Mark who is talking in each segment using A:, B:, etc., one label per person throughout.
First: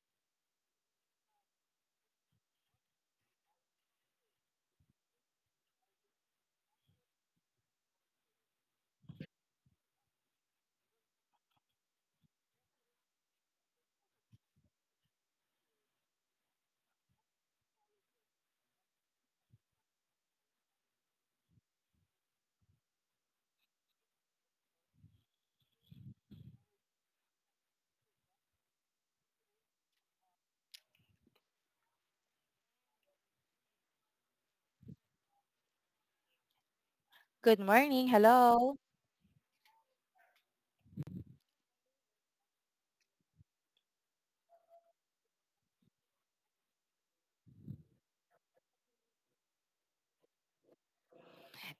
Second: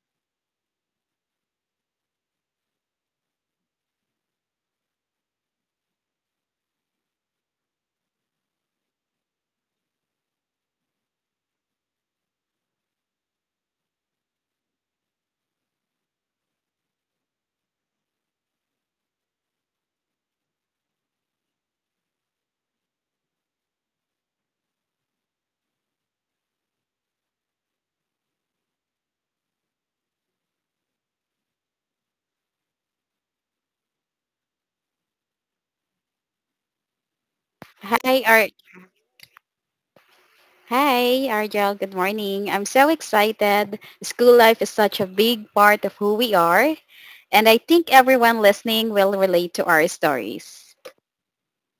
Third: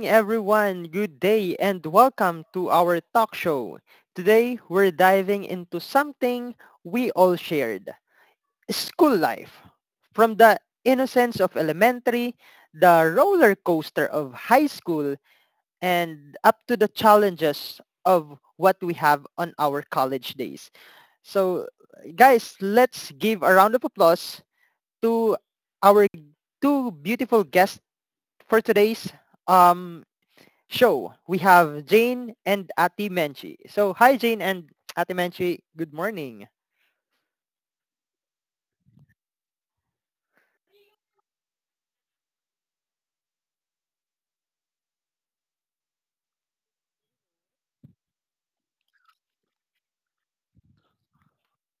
A: everyone, good day, and welcome to our talk show. Today, we're diving into something we all shared, school life. From the innocence of elementary, the roller coaster of high school, and up to the challenges of what we have on our college days. So, guys, let's give a round of applause to our two beautiful guests for today's um show, we have Jane and Ati Menchi. So, hi Jane and Ati Menchi. Good morning.
B: Good morning.
C: Hi, Ar
B: Hello.
C: Hi, Argel. Good morning. I'm so excited. School life is such a big part of who we are, and I think everyone listening will relate to our stories.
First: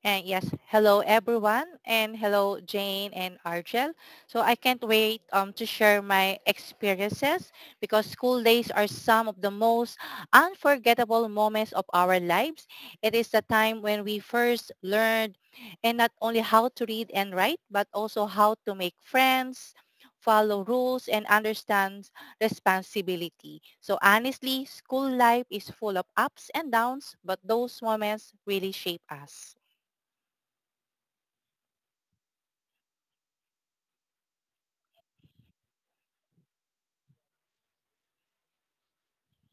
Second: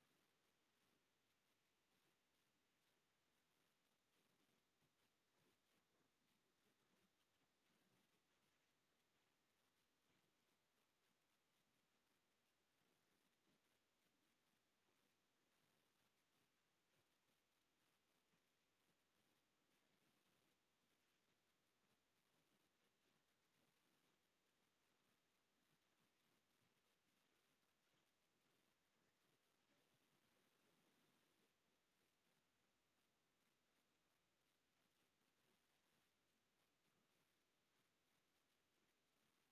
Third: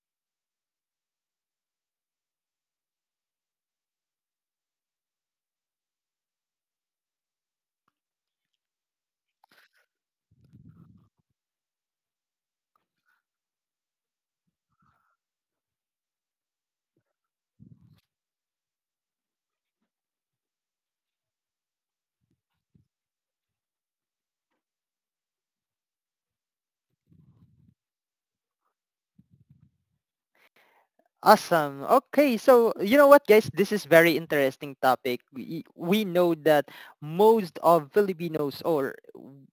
B: And yes, hello everyone and hello Jane and Argel. So I can't wait to share my experiences because school days are some of the most unforgettable moments of our lives. It is the time when we first learned and not only how to read and write but also how to make friends, follow rules and understand responsibility. So honestly, school life is full of ups and downs, but those moments really shape us.
A: Awesome. Okay, so you know what, guys? This is very interesting topic. We know that most of Filipinos, or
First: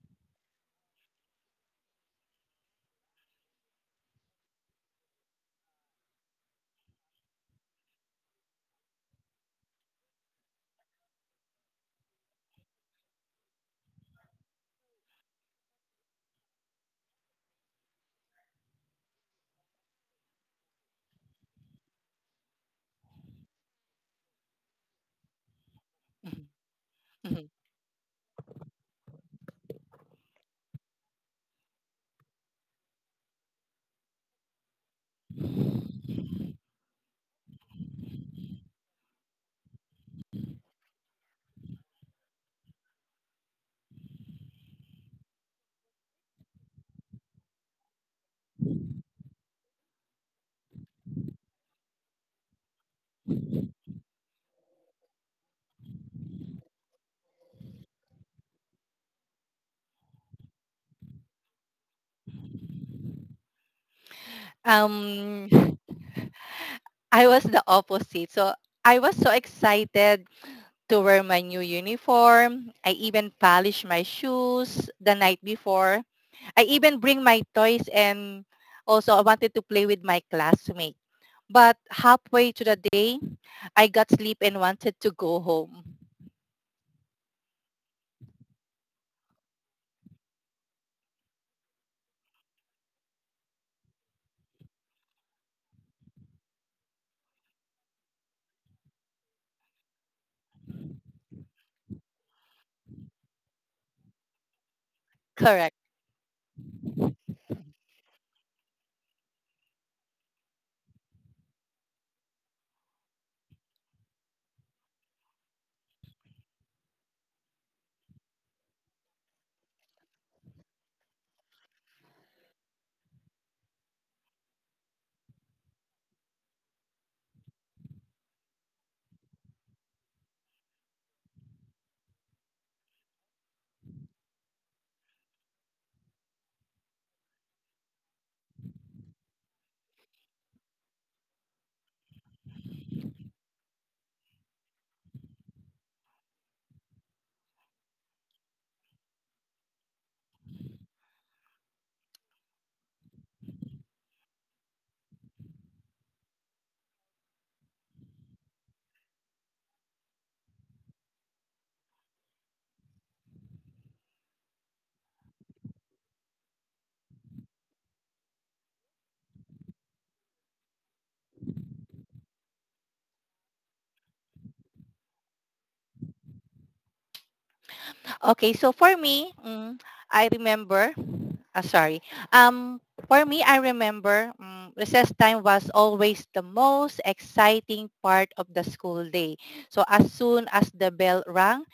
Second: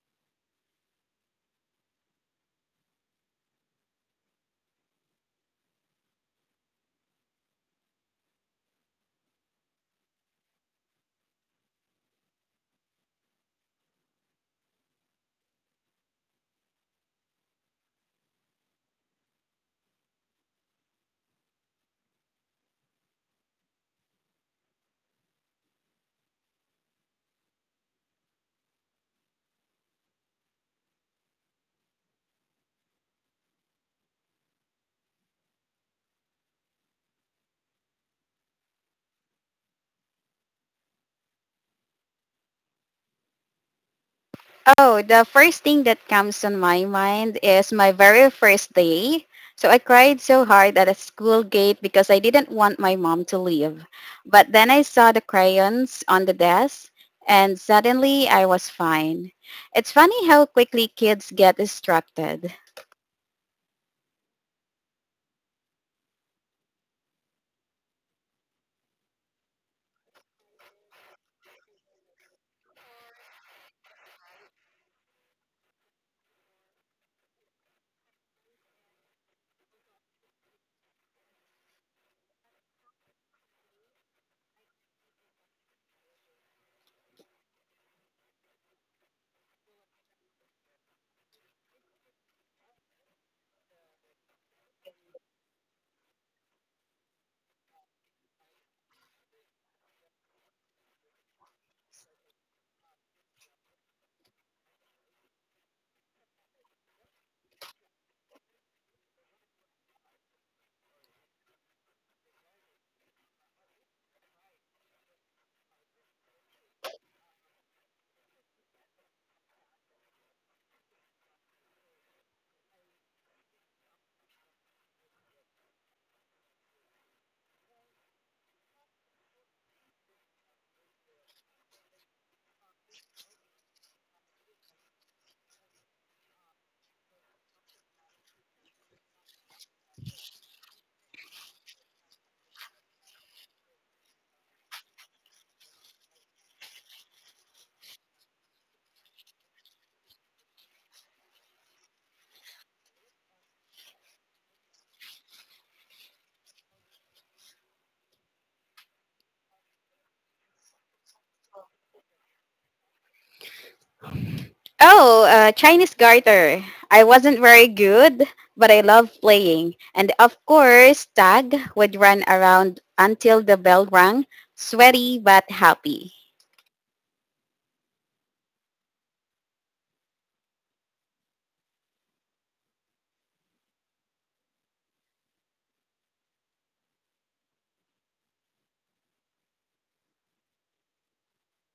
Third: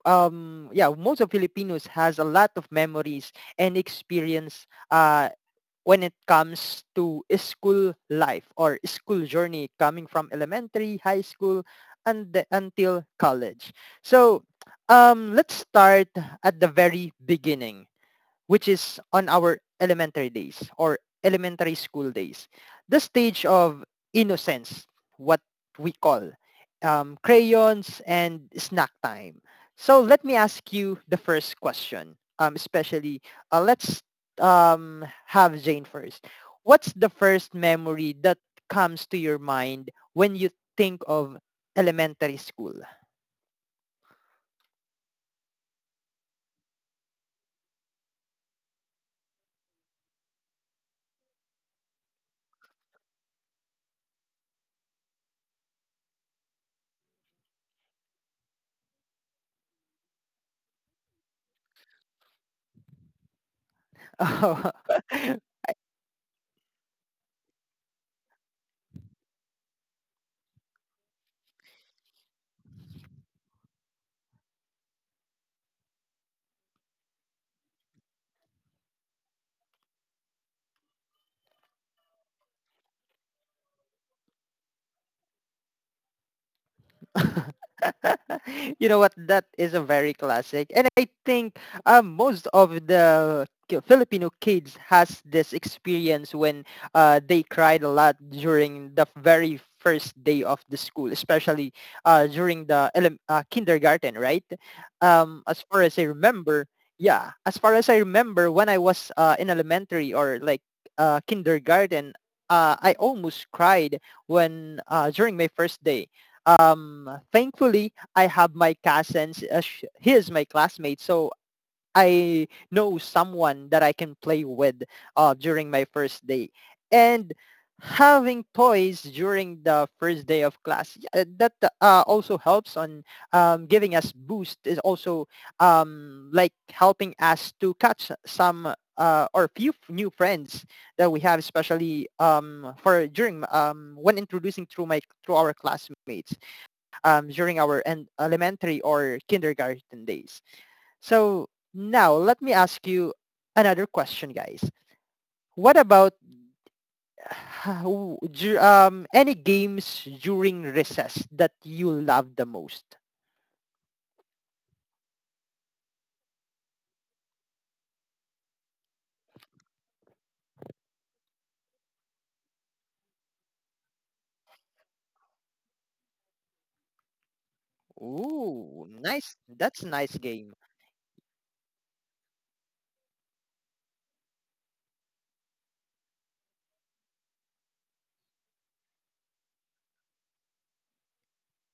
A: yeah, most of Filipinos has a lot of memories and experience when it comes to school life or school journey coming from elementary, high school, until college. So let's start at the very beginning which is on our elementary days or elementary school days. The stage of innocence, what we call
B: Mhm, mhm.
A: crayons and snack time. So let me ask you the first question, especially let's have Jane first. What's the first memory that comes to your mind when you think of elementary school?
C: Oh, the first thing that comes on my mind is my very first day. So I cried so hard at a school gate because I didn't want my mom to leave. But then I saw the crayons on the desk and suddenly I was fine. It's funny how quickly kids get distracted.
B: Um, I was the opposite. So I was so excited to wear my new uniform. I even polished my shoes the night before. I even bring my toys and also I wanted to play with my classmate. But halfway to the day, I got sleep and wanted to go home.
A: You know what? That is a very classic, and I think most of the Filipino kids has this experience when they cried a lot during the very first day of the school, especially during the kindergarten, right? As far as I remember, yeah, as far as I remember, when I was in elementary or like kindergarten, I almost cried when during my first day. Um, thankfully, I have my cousins. He is my classmate, so I know someone that I can play with during my first day. And having toys during the first day of class yeah, that also helps on giving us boost is also like helping us to catch some or few new friends that we have especially for during when introducing through our classmates during our elementary or kindergarten days. So now let me ask you another question, guys. What about uh, any games during recess that you love the most?
C: Oh, Chinese garter. I wasn't very good, but I loved playing. And of course, Tag would run around until the bell rang, sweaty but happy.
B: Okay, so
A: Ooh,
B: for me,
A: nice. That's a nice
B: I
A: game.
B: remember, sorry. For me, I remember recess time was always the most exciting part of the school day. So as soon as the bell rang,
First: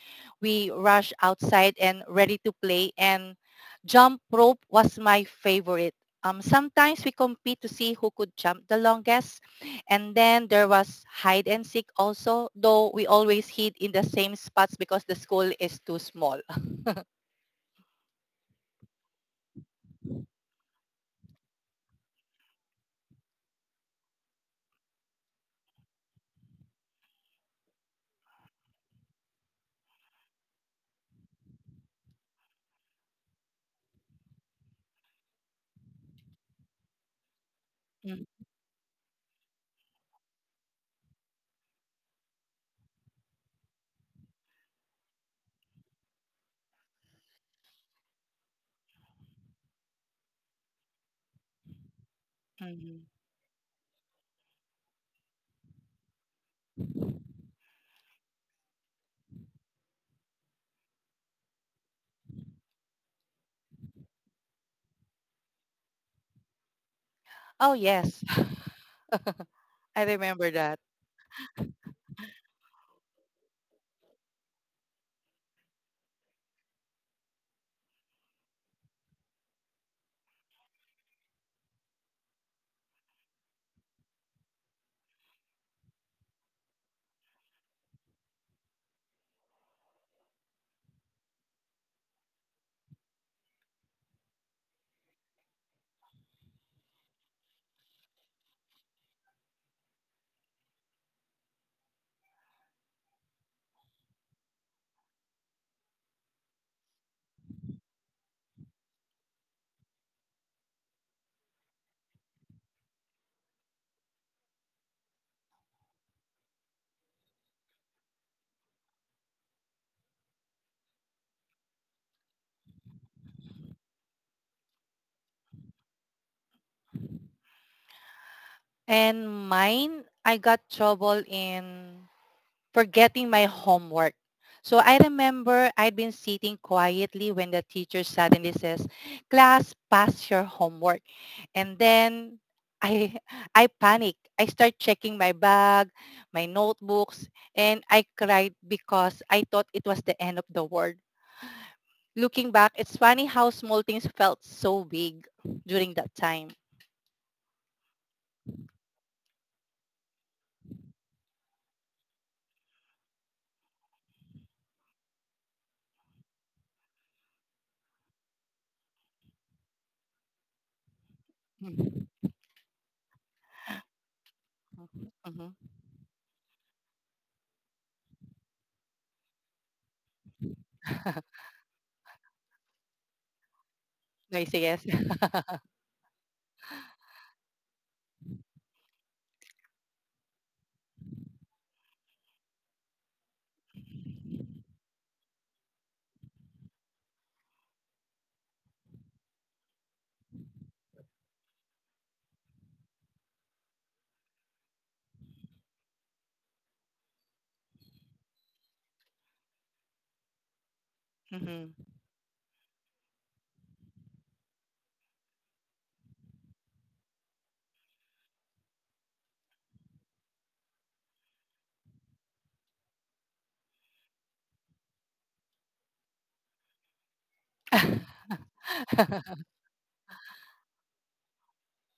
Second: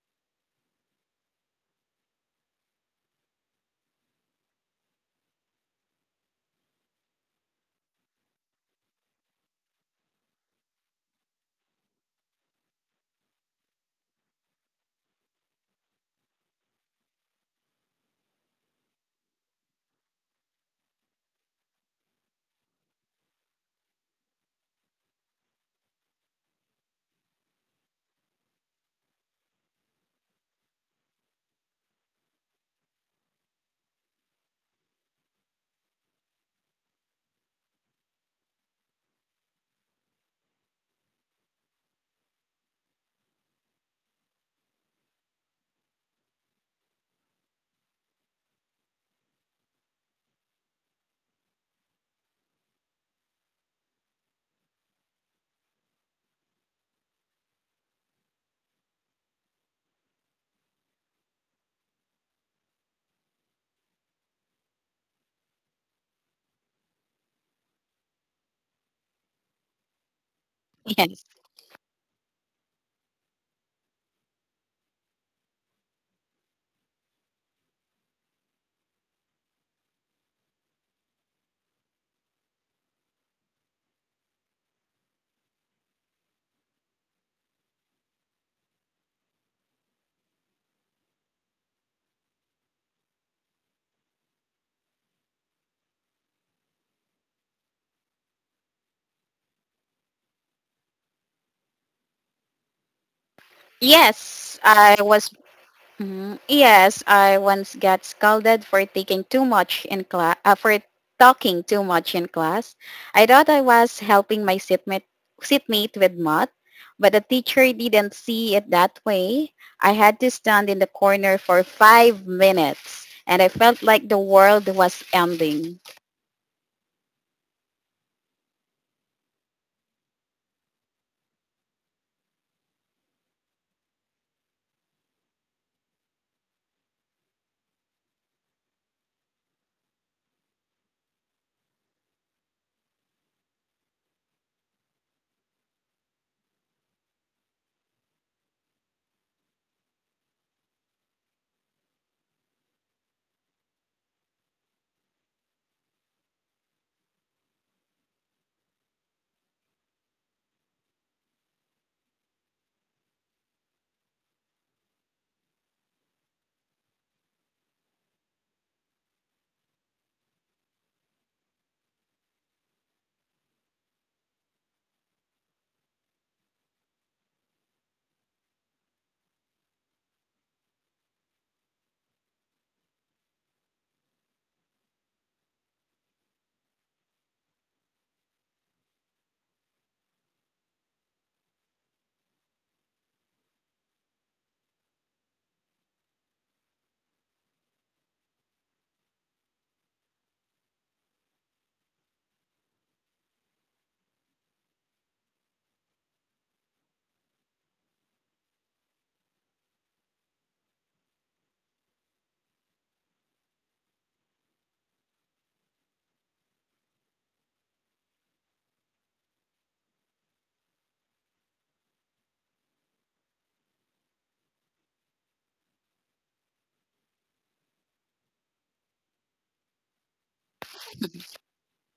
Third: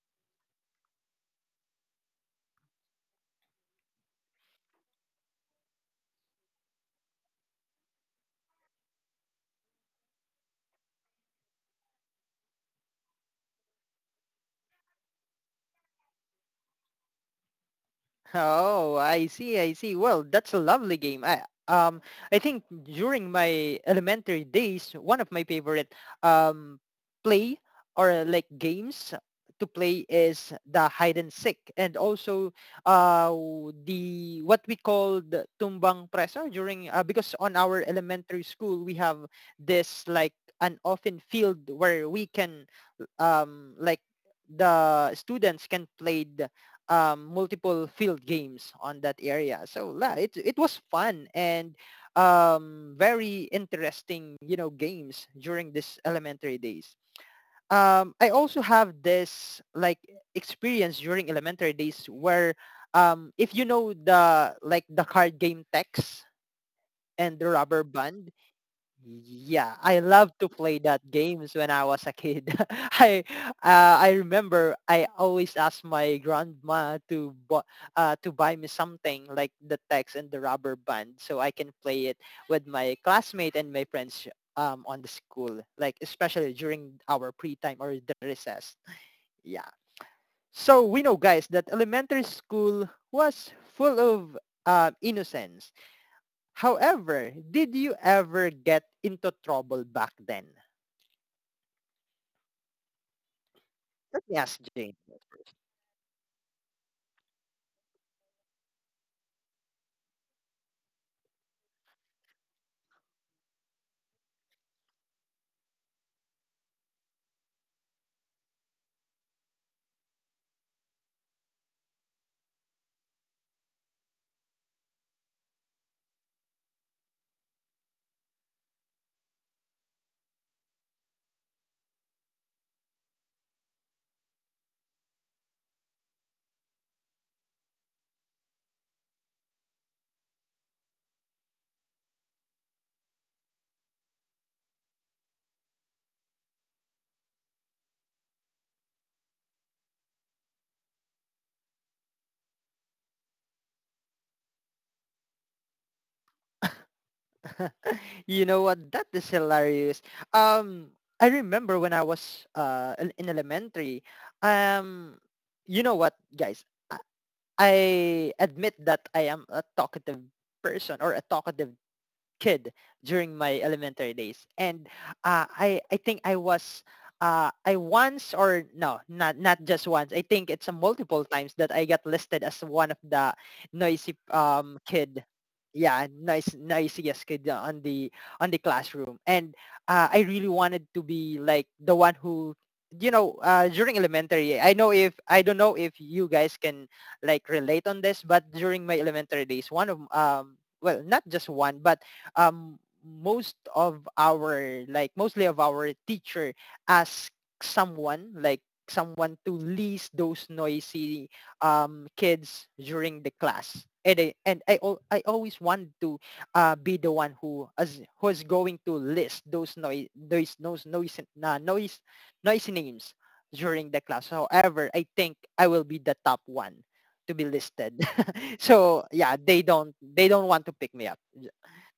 B: we rushed outside and ready to play. And jump rope was my favorite. Sometimes we compete to see who could jump the longest. And then there was hide and seek also, though we always hid in the same spots because the school is too small.
A: Oh, I see, I see. Well,
B: Mm,
A: that's a lovely game. Um I think during my elementary days, one of my favorite um play or like games to play is the hide and seek and also uh the what we call the tumbang preso during because on our elementary school we have this like an open field where we can um like the students can play multiple field games on that area. So yeah, it was fun and
B: mhm.
A: very interesting, you know, games during this elementary days. I also have this like experience during elementary days where if you know the card game Tex and the
B: Oh,
A: rubber
B: yes.
A: band, yeah, I
B: I
A: love to
B: remember
A: play
B: that.
A: that
C: Yes.
A: games when I was a kid. I I remember I always asked my grandma to to buy me something like the text and the rubber band so I can play it with my classmate and my friends on the school, like especially during our pre time or the recess. Yeah. So we know guys that elementary school was full of innocence. However, did you ever get into trouble back then? Let me
C: Yes,
A: ask Jane.
C: I was. Mhm. Yes, I once got scolded for taking too much in class, for talking too much in class. I thought I was helping my seatmate with math, but the teacher didn't see it that way. I had to stand in the corner for five minutes, and I felt like the world was ending.
B: And mine, I got trouble in forgetting my homework. So I remember I'd been sitting quietly when the teacher suddenly says, class, pass your homework. And then I, I panic. I start checking my bag, my notebooks, and I cried because I thought it was the end of the world. Looking back, it's funny how small things felt so big during that time.
A: You know what? That is hilarious. Um, I remember when I was in elementary. Um, you know what, guys? I I admit that I am a talkative person or a talkative kid during my elementary days, and
B: Mm-hmm.
A: I think I was I once or no, not just once. I think it's a multiple times that I got listed as one of the noisy
B: No, you say yes.
A: kid. Yeah, nice noisiest kid on the classroom, and I really wanted to be like the one who you know during elementary I don't know if you guys can like relate on this, but during my elementary days one of well not just one but um, most of our, like mostly of our teacher ask someone, like someone to list those noisy
B: Mhm.
A: kids during the class. I always want to be the one who's going to list those noise noise noisy names during the class. However, I think I will be the top one to be listed. So yeah, they don't want to pick me up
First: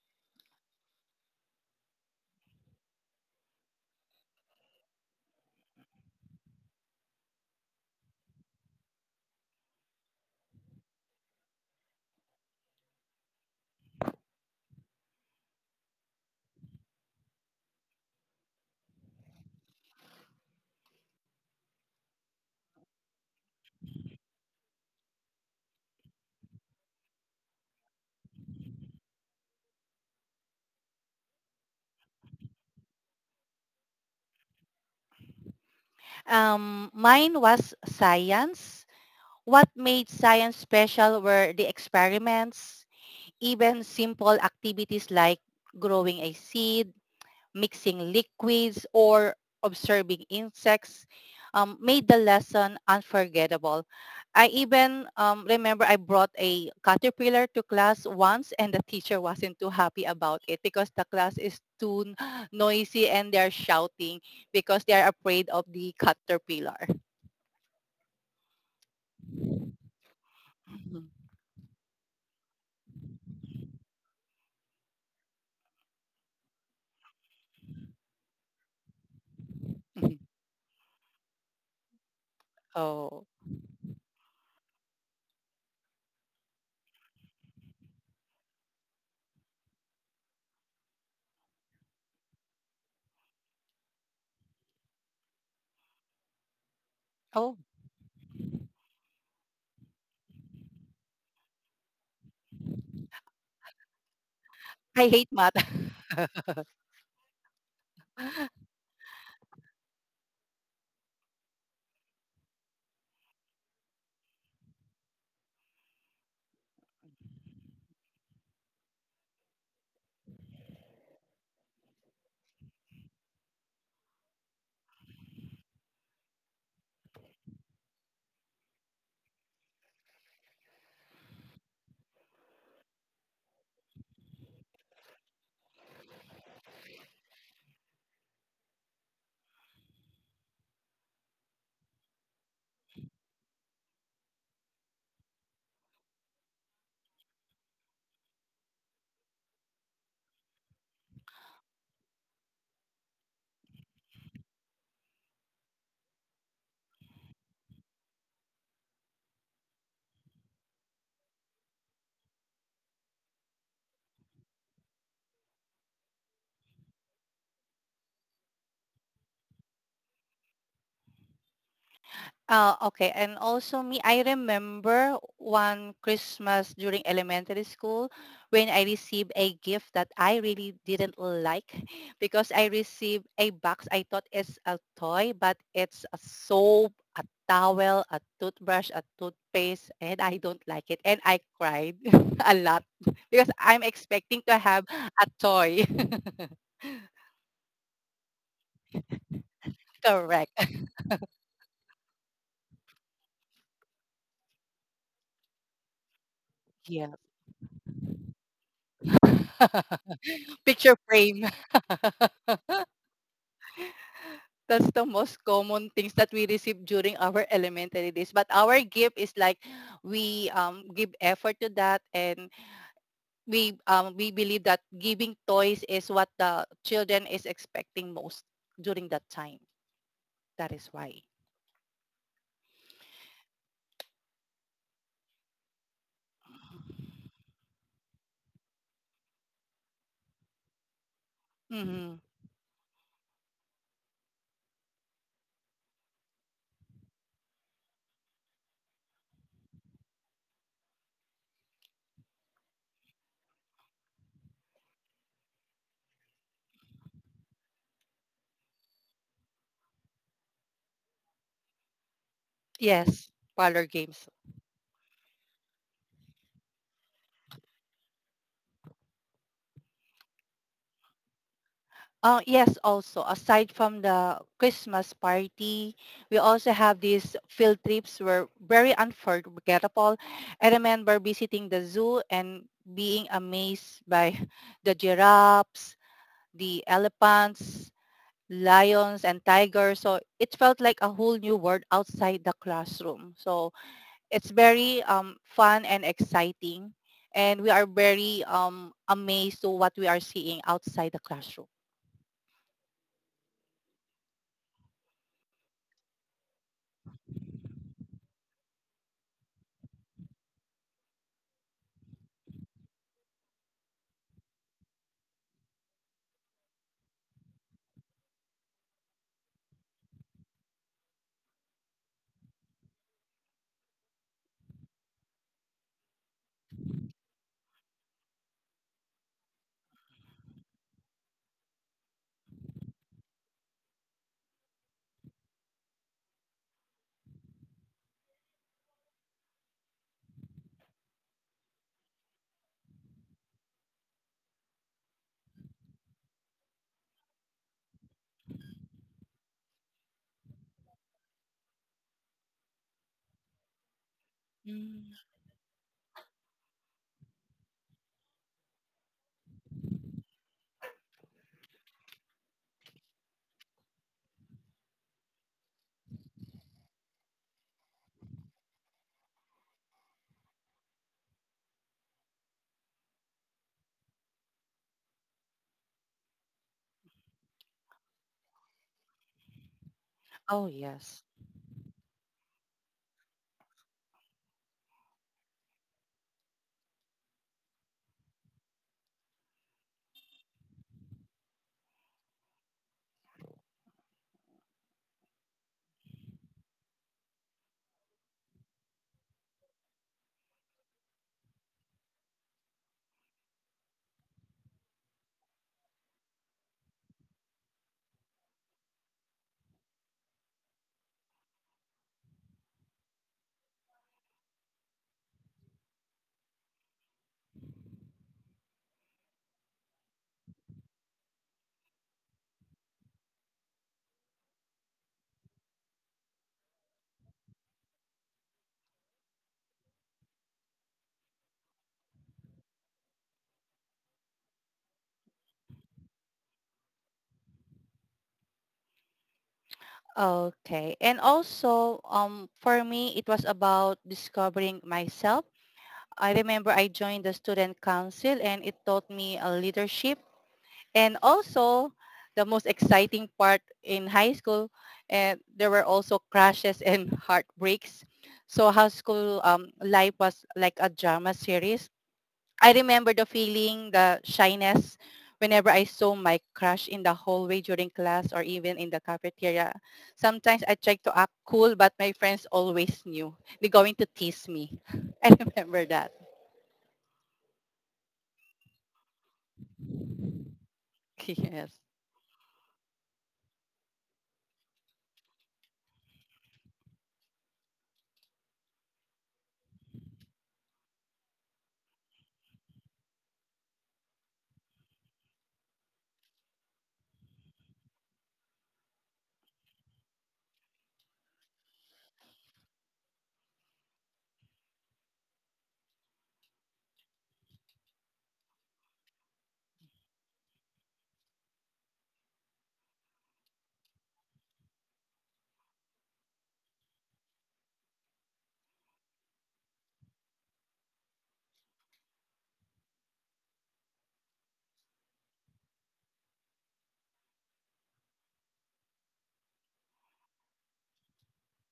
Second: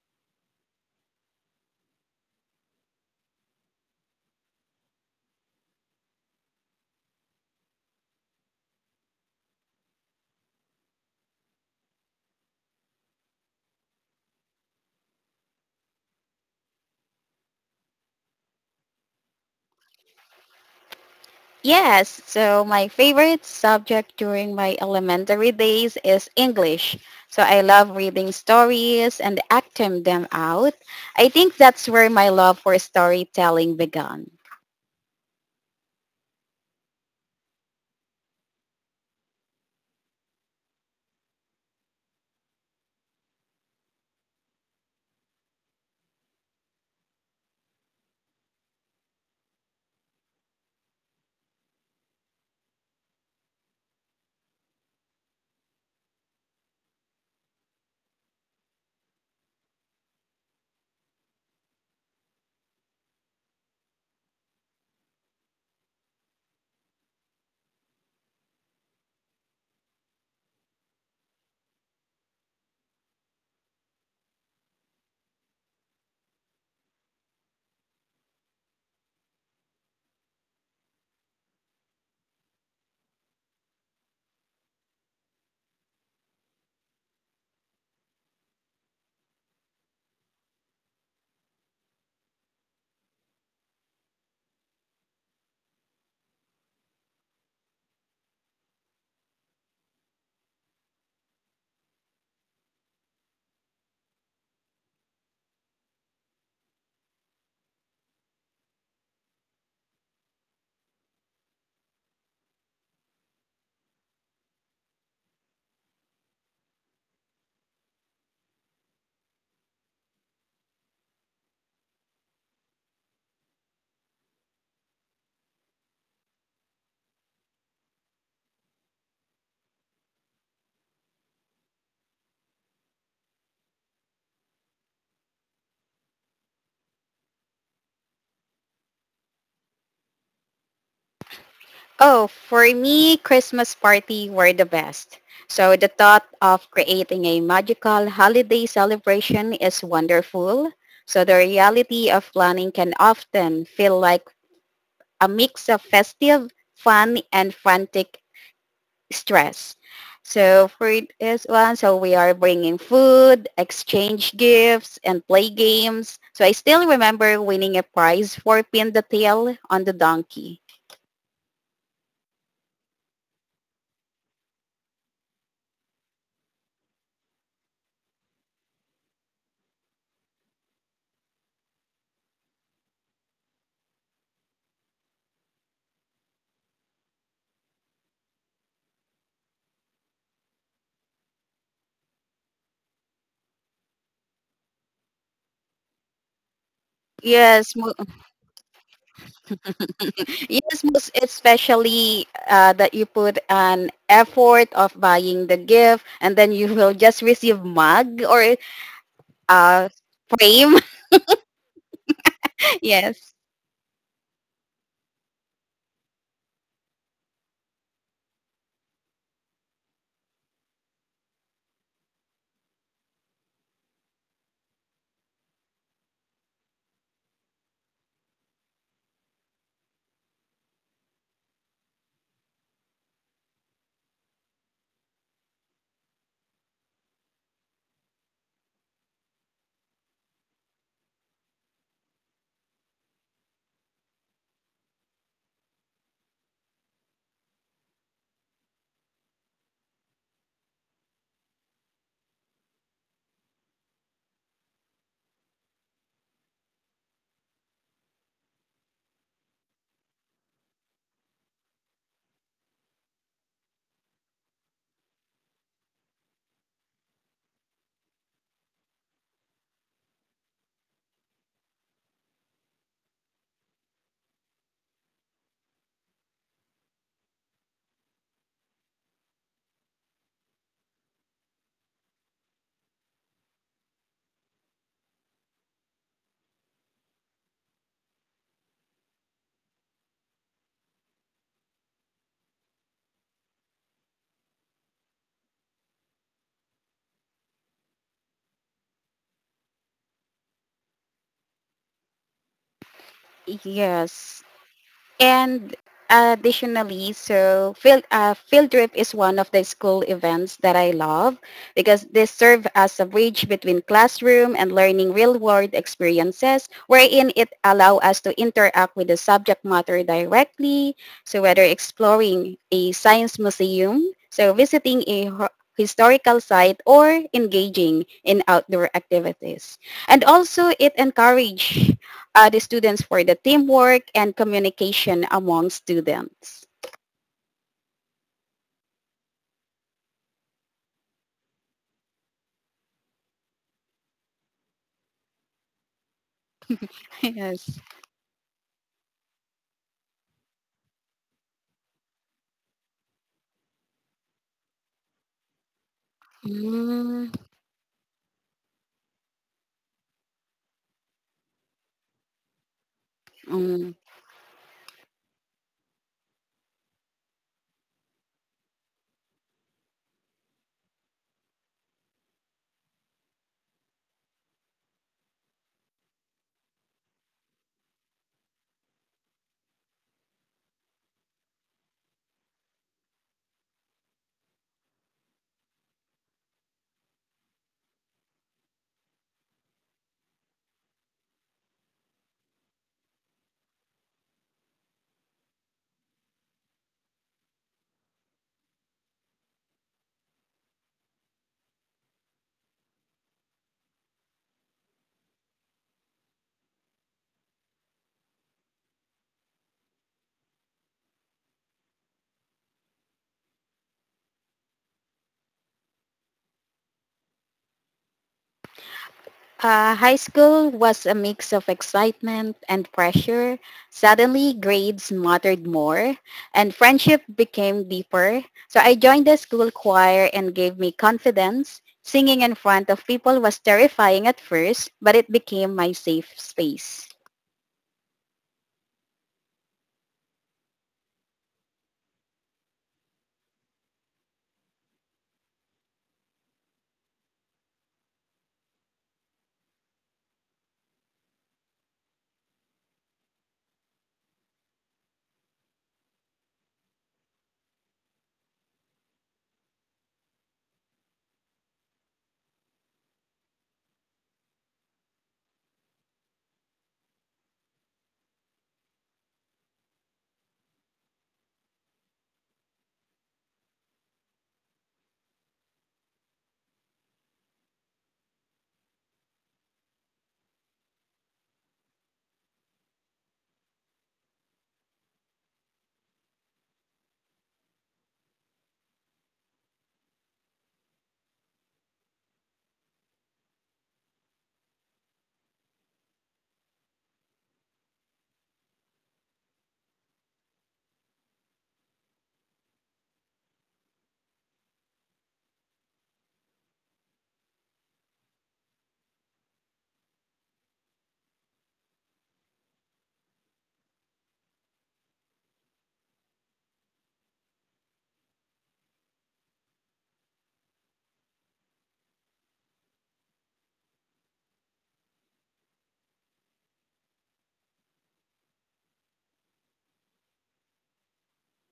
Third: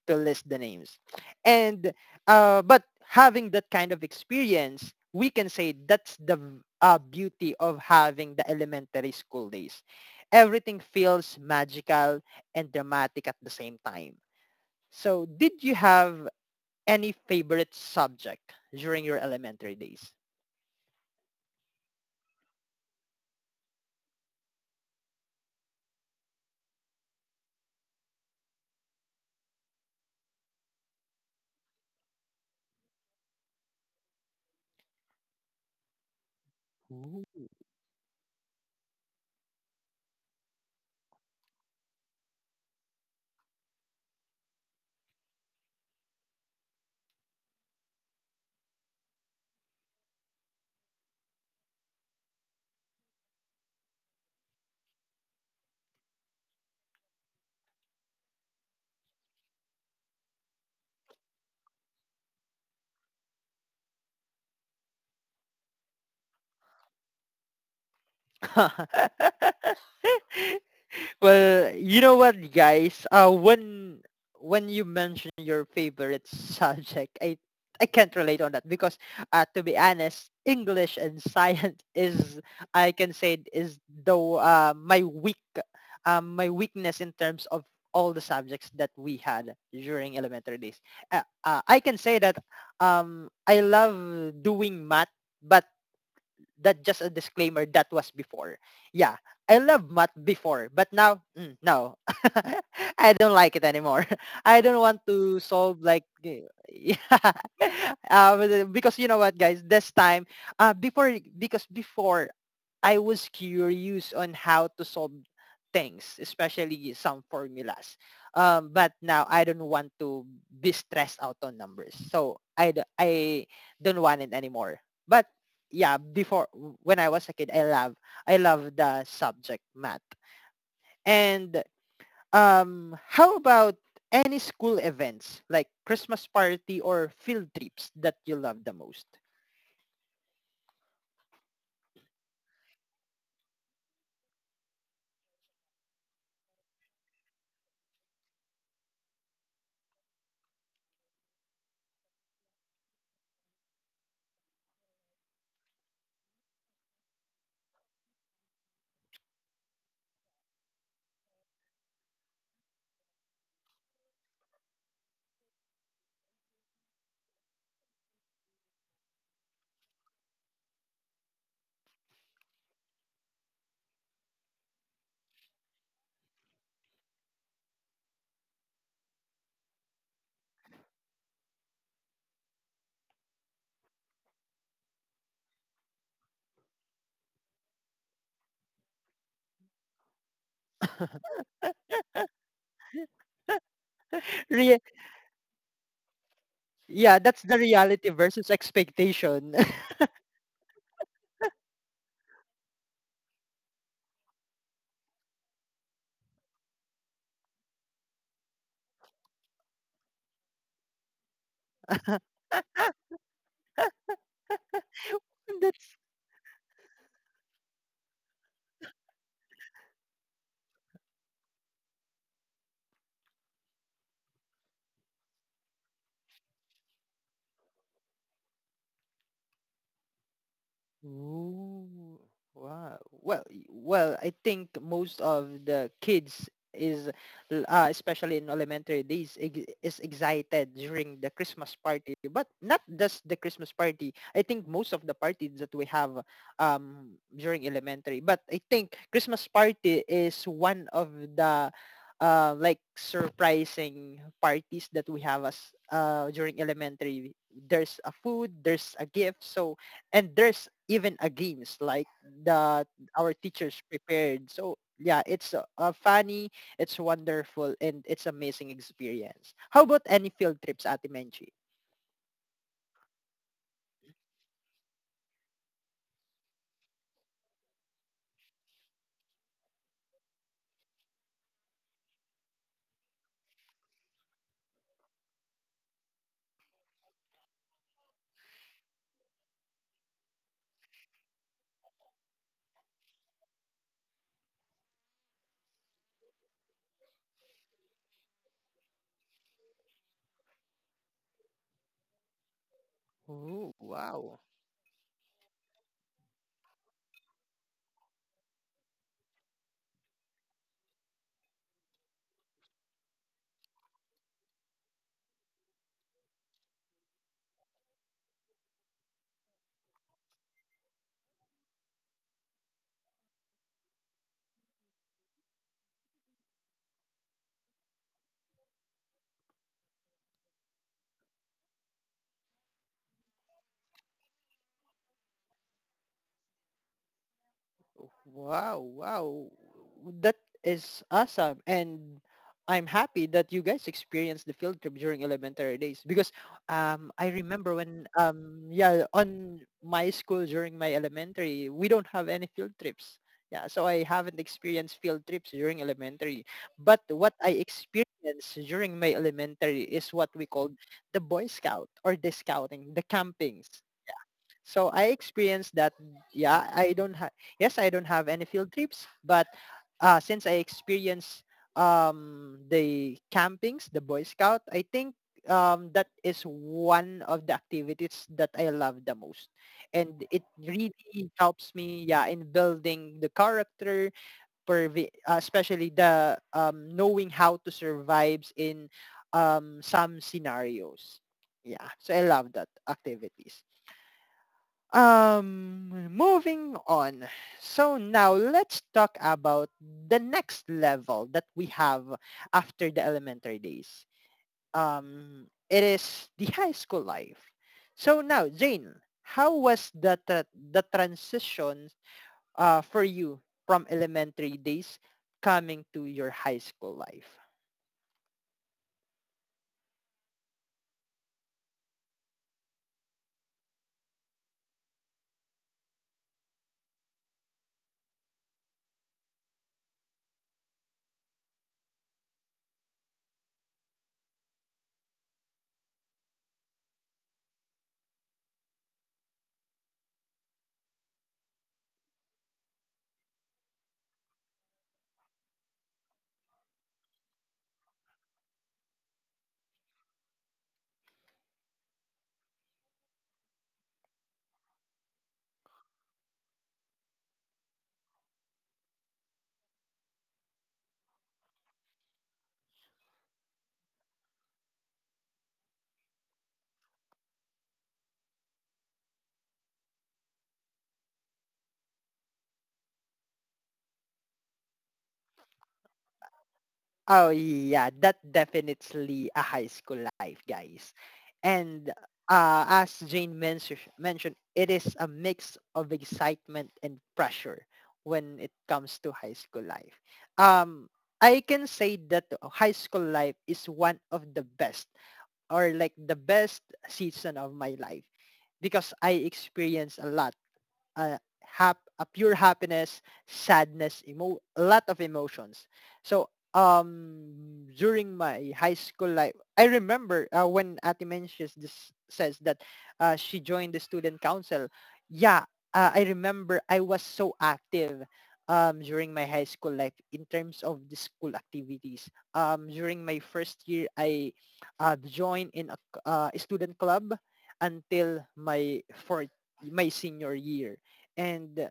A: to list the names. And but having that kind of experience, we can say that's the beauty of having the elementary school days. Everything feels magical and dramatic at the same time. So did you have any favorite subject during your elementary days?
C: Yes, so my favorite subject during my elementary days is English. So I love reading stories and acting them out. I think that's where my love for storytelling began.
B: Mine was science. What made science special were the experiments, even simple activities like growing a seed, mixing liquids, or observing insects made the lesson unforgettable. I even remember I brought a caterpillar to class once and the teacher wasn't too happy about it because the class is too noisy and they're shouting because they're afraid of the caterpillar. Mhm,
A: Well, you know what, guys? When you mention your favorite subject, I can't relate on that because, to be
B: mhm.
A: honest, English and science is I can
B: Oh.
A: say is though my weak my weakness in terms of all the subjects that we had during elementary days. I can say that I love doing math, but that just a
B: Oh,
A: disclaimer that was before yeah, I love math before, but now no. I don't like it anymore. I don't want
B: I hate
A: to
B: math.
A: solve like yeah. Because you know what guys, this time before I was curious on how to solve things, especially some formulas, but now I don't want to be stressed out on numbers, so I don't want it anymore. But yeah, before when I was a kid, I love the subject math. And how about any school events like Christmas party or field trips that you love the most?
C: Oh, for me, Christmas party were the best. So the thought of creating a magical holiday celebration is wonderful. So the reality of planning can often feel like a mix of festive, fun, and frantic stress. So for this one, so we are bringing food, exchange gifts, and play games. So I still remember winning a prize for pin the tail on the donkey.
B: Oh, okay. And also me, I remember one Christmas during elementary school when I received a gift that I really didn't like because I received a box. I thought it's a toy, but it's a soap, a towel, a toothbrush, a toothpaste, and I don't like it. And I cried a lot because I'm expecting to
A: Re-
B: have a toy.
A: yeah, that's the
C: Yes, mo-
A: reality versus expectation.
B: Correct.
C: yes, most especially that you put an effort of buying the gift, and then you will just receive mug or uh, frame.
B: Picture frame.
C: yes,
B: That's the most common
A: that's
B: things that we receive during our elementary days. But our gift is like we give effort to that, and we believe that giving toys is what the children is expecting most during that time. That is why.
A: Ooh, wow. Well, well, I think most of the kids is, especially in elementary days, is excited during the Christmas party.
B: Hmm.
A: But not just the Christmas party. I think most of the parties that we have during elementary. But I think Christmas party is one of the like surprising parties that we have as during elementary. There's a food, there's a gift, so and there's even a games like that
B: Yes,
A: our teachers
B: parlor games.
A: prepared. So yeah, it's funny, it's wonderful, and it's amazing experience. How about any field trips, Ate Menchi?
B: Oh, yes, also, aside from the Christmas party, we also have these field trips were very unforgettable. I remember visiting the zoo and being amazed by the giraffes, the elephants, lions, and tigers. So it felt like a whole new world outside the classroom. So it's very fun and exciting. And we are very amazed to what we are seeing outside the classroom.
A: Oh, wow.
C: yes. And additionally, so field trip is one of the school events that I love because they serve as a bridge between classroom and learning real world experiences wherein it allow us to interact with the subject matter directly. So whether exploring a science museum, so visiting a historical site or engaging in outdoor activities. And also it encourage the students for the teamwork and communication among students.
A: Wow, wow. That is awesome. And I'm happy that you guys experienced the field trip during elementary days because I remember
C: Yes.
A: when, yeah, on my school during my elementary, we don't have any field trips. Yeah, so I haven't experienced
B: Mm.
A: field trips during elementary. But
C: Mm,
A: what I experienced during my elementary is what we called the Boy Scout or the scouting, the campings.
C: mm.
A: So I experienced that. Yeah, I don't have. Yes, I don't have any field trips, but since I experienced the campings, the Boy Scout, I think that is one of the activities that I love the most, and it
B: Oh,
A: really
B: yes.
A: helps me. Yeah, in building the character, especially the knowing how to survive in some scenarios. Yeah, so I love that activities. Moving on. So now let's talk about the next level that we have after the elementary days. It is the high school life. So now, Jane, how was the the transition for you from elementary days coming to your high school life?
C: High school was a mix of excitement and pressure. Suddenly, grades mattered more and friendship became deeper. So I joined the school choir and gave me confidence. Singing in front of people was terrifying at first, but it became my safe space.
B: Okay. And also, for me, it was about discovering myself. I remember I joined the student council and it taught me leadership. And also, the most exciting part in high school, there were also crashes and heartbreaks. So high school life was like a drama series. I remember the feeling, the shyness whenever I saw my crush in the hallway during class or even in the cafeteria. Sometimes I tried to act cool, but my friends always knew. They're going to tease me. I remember that.
A: Oh yeah, that definitely a high school life, guys.
B: Yes.
A: And mentioned, it is a mix of excitement and pressure when it comes to high school life. Um, I can say that high school life is one of the best or like the best season of my life because I experienced a lot a pure happiness, sadness, a lot of emotions. So during my high school life, I remember when Ati mentions this says that she joined the student council. Yeah, I remember I was so active during my high school life in terms of the school activities. During my first year, I joined in a, a student club until my fourth, my senior year. And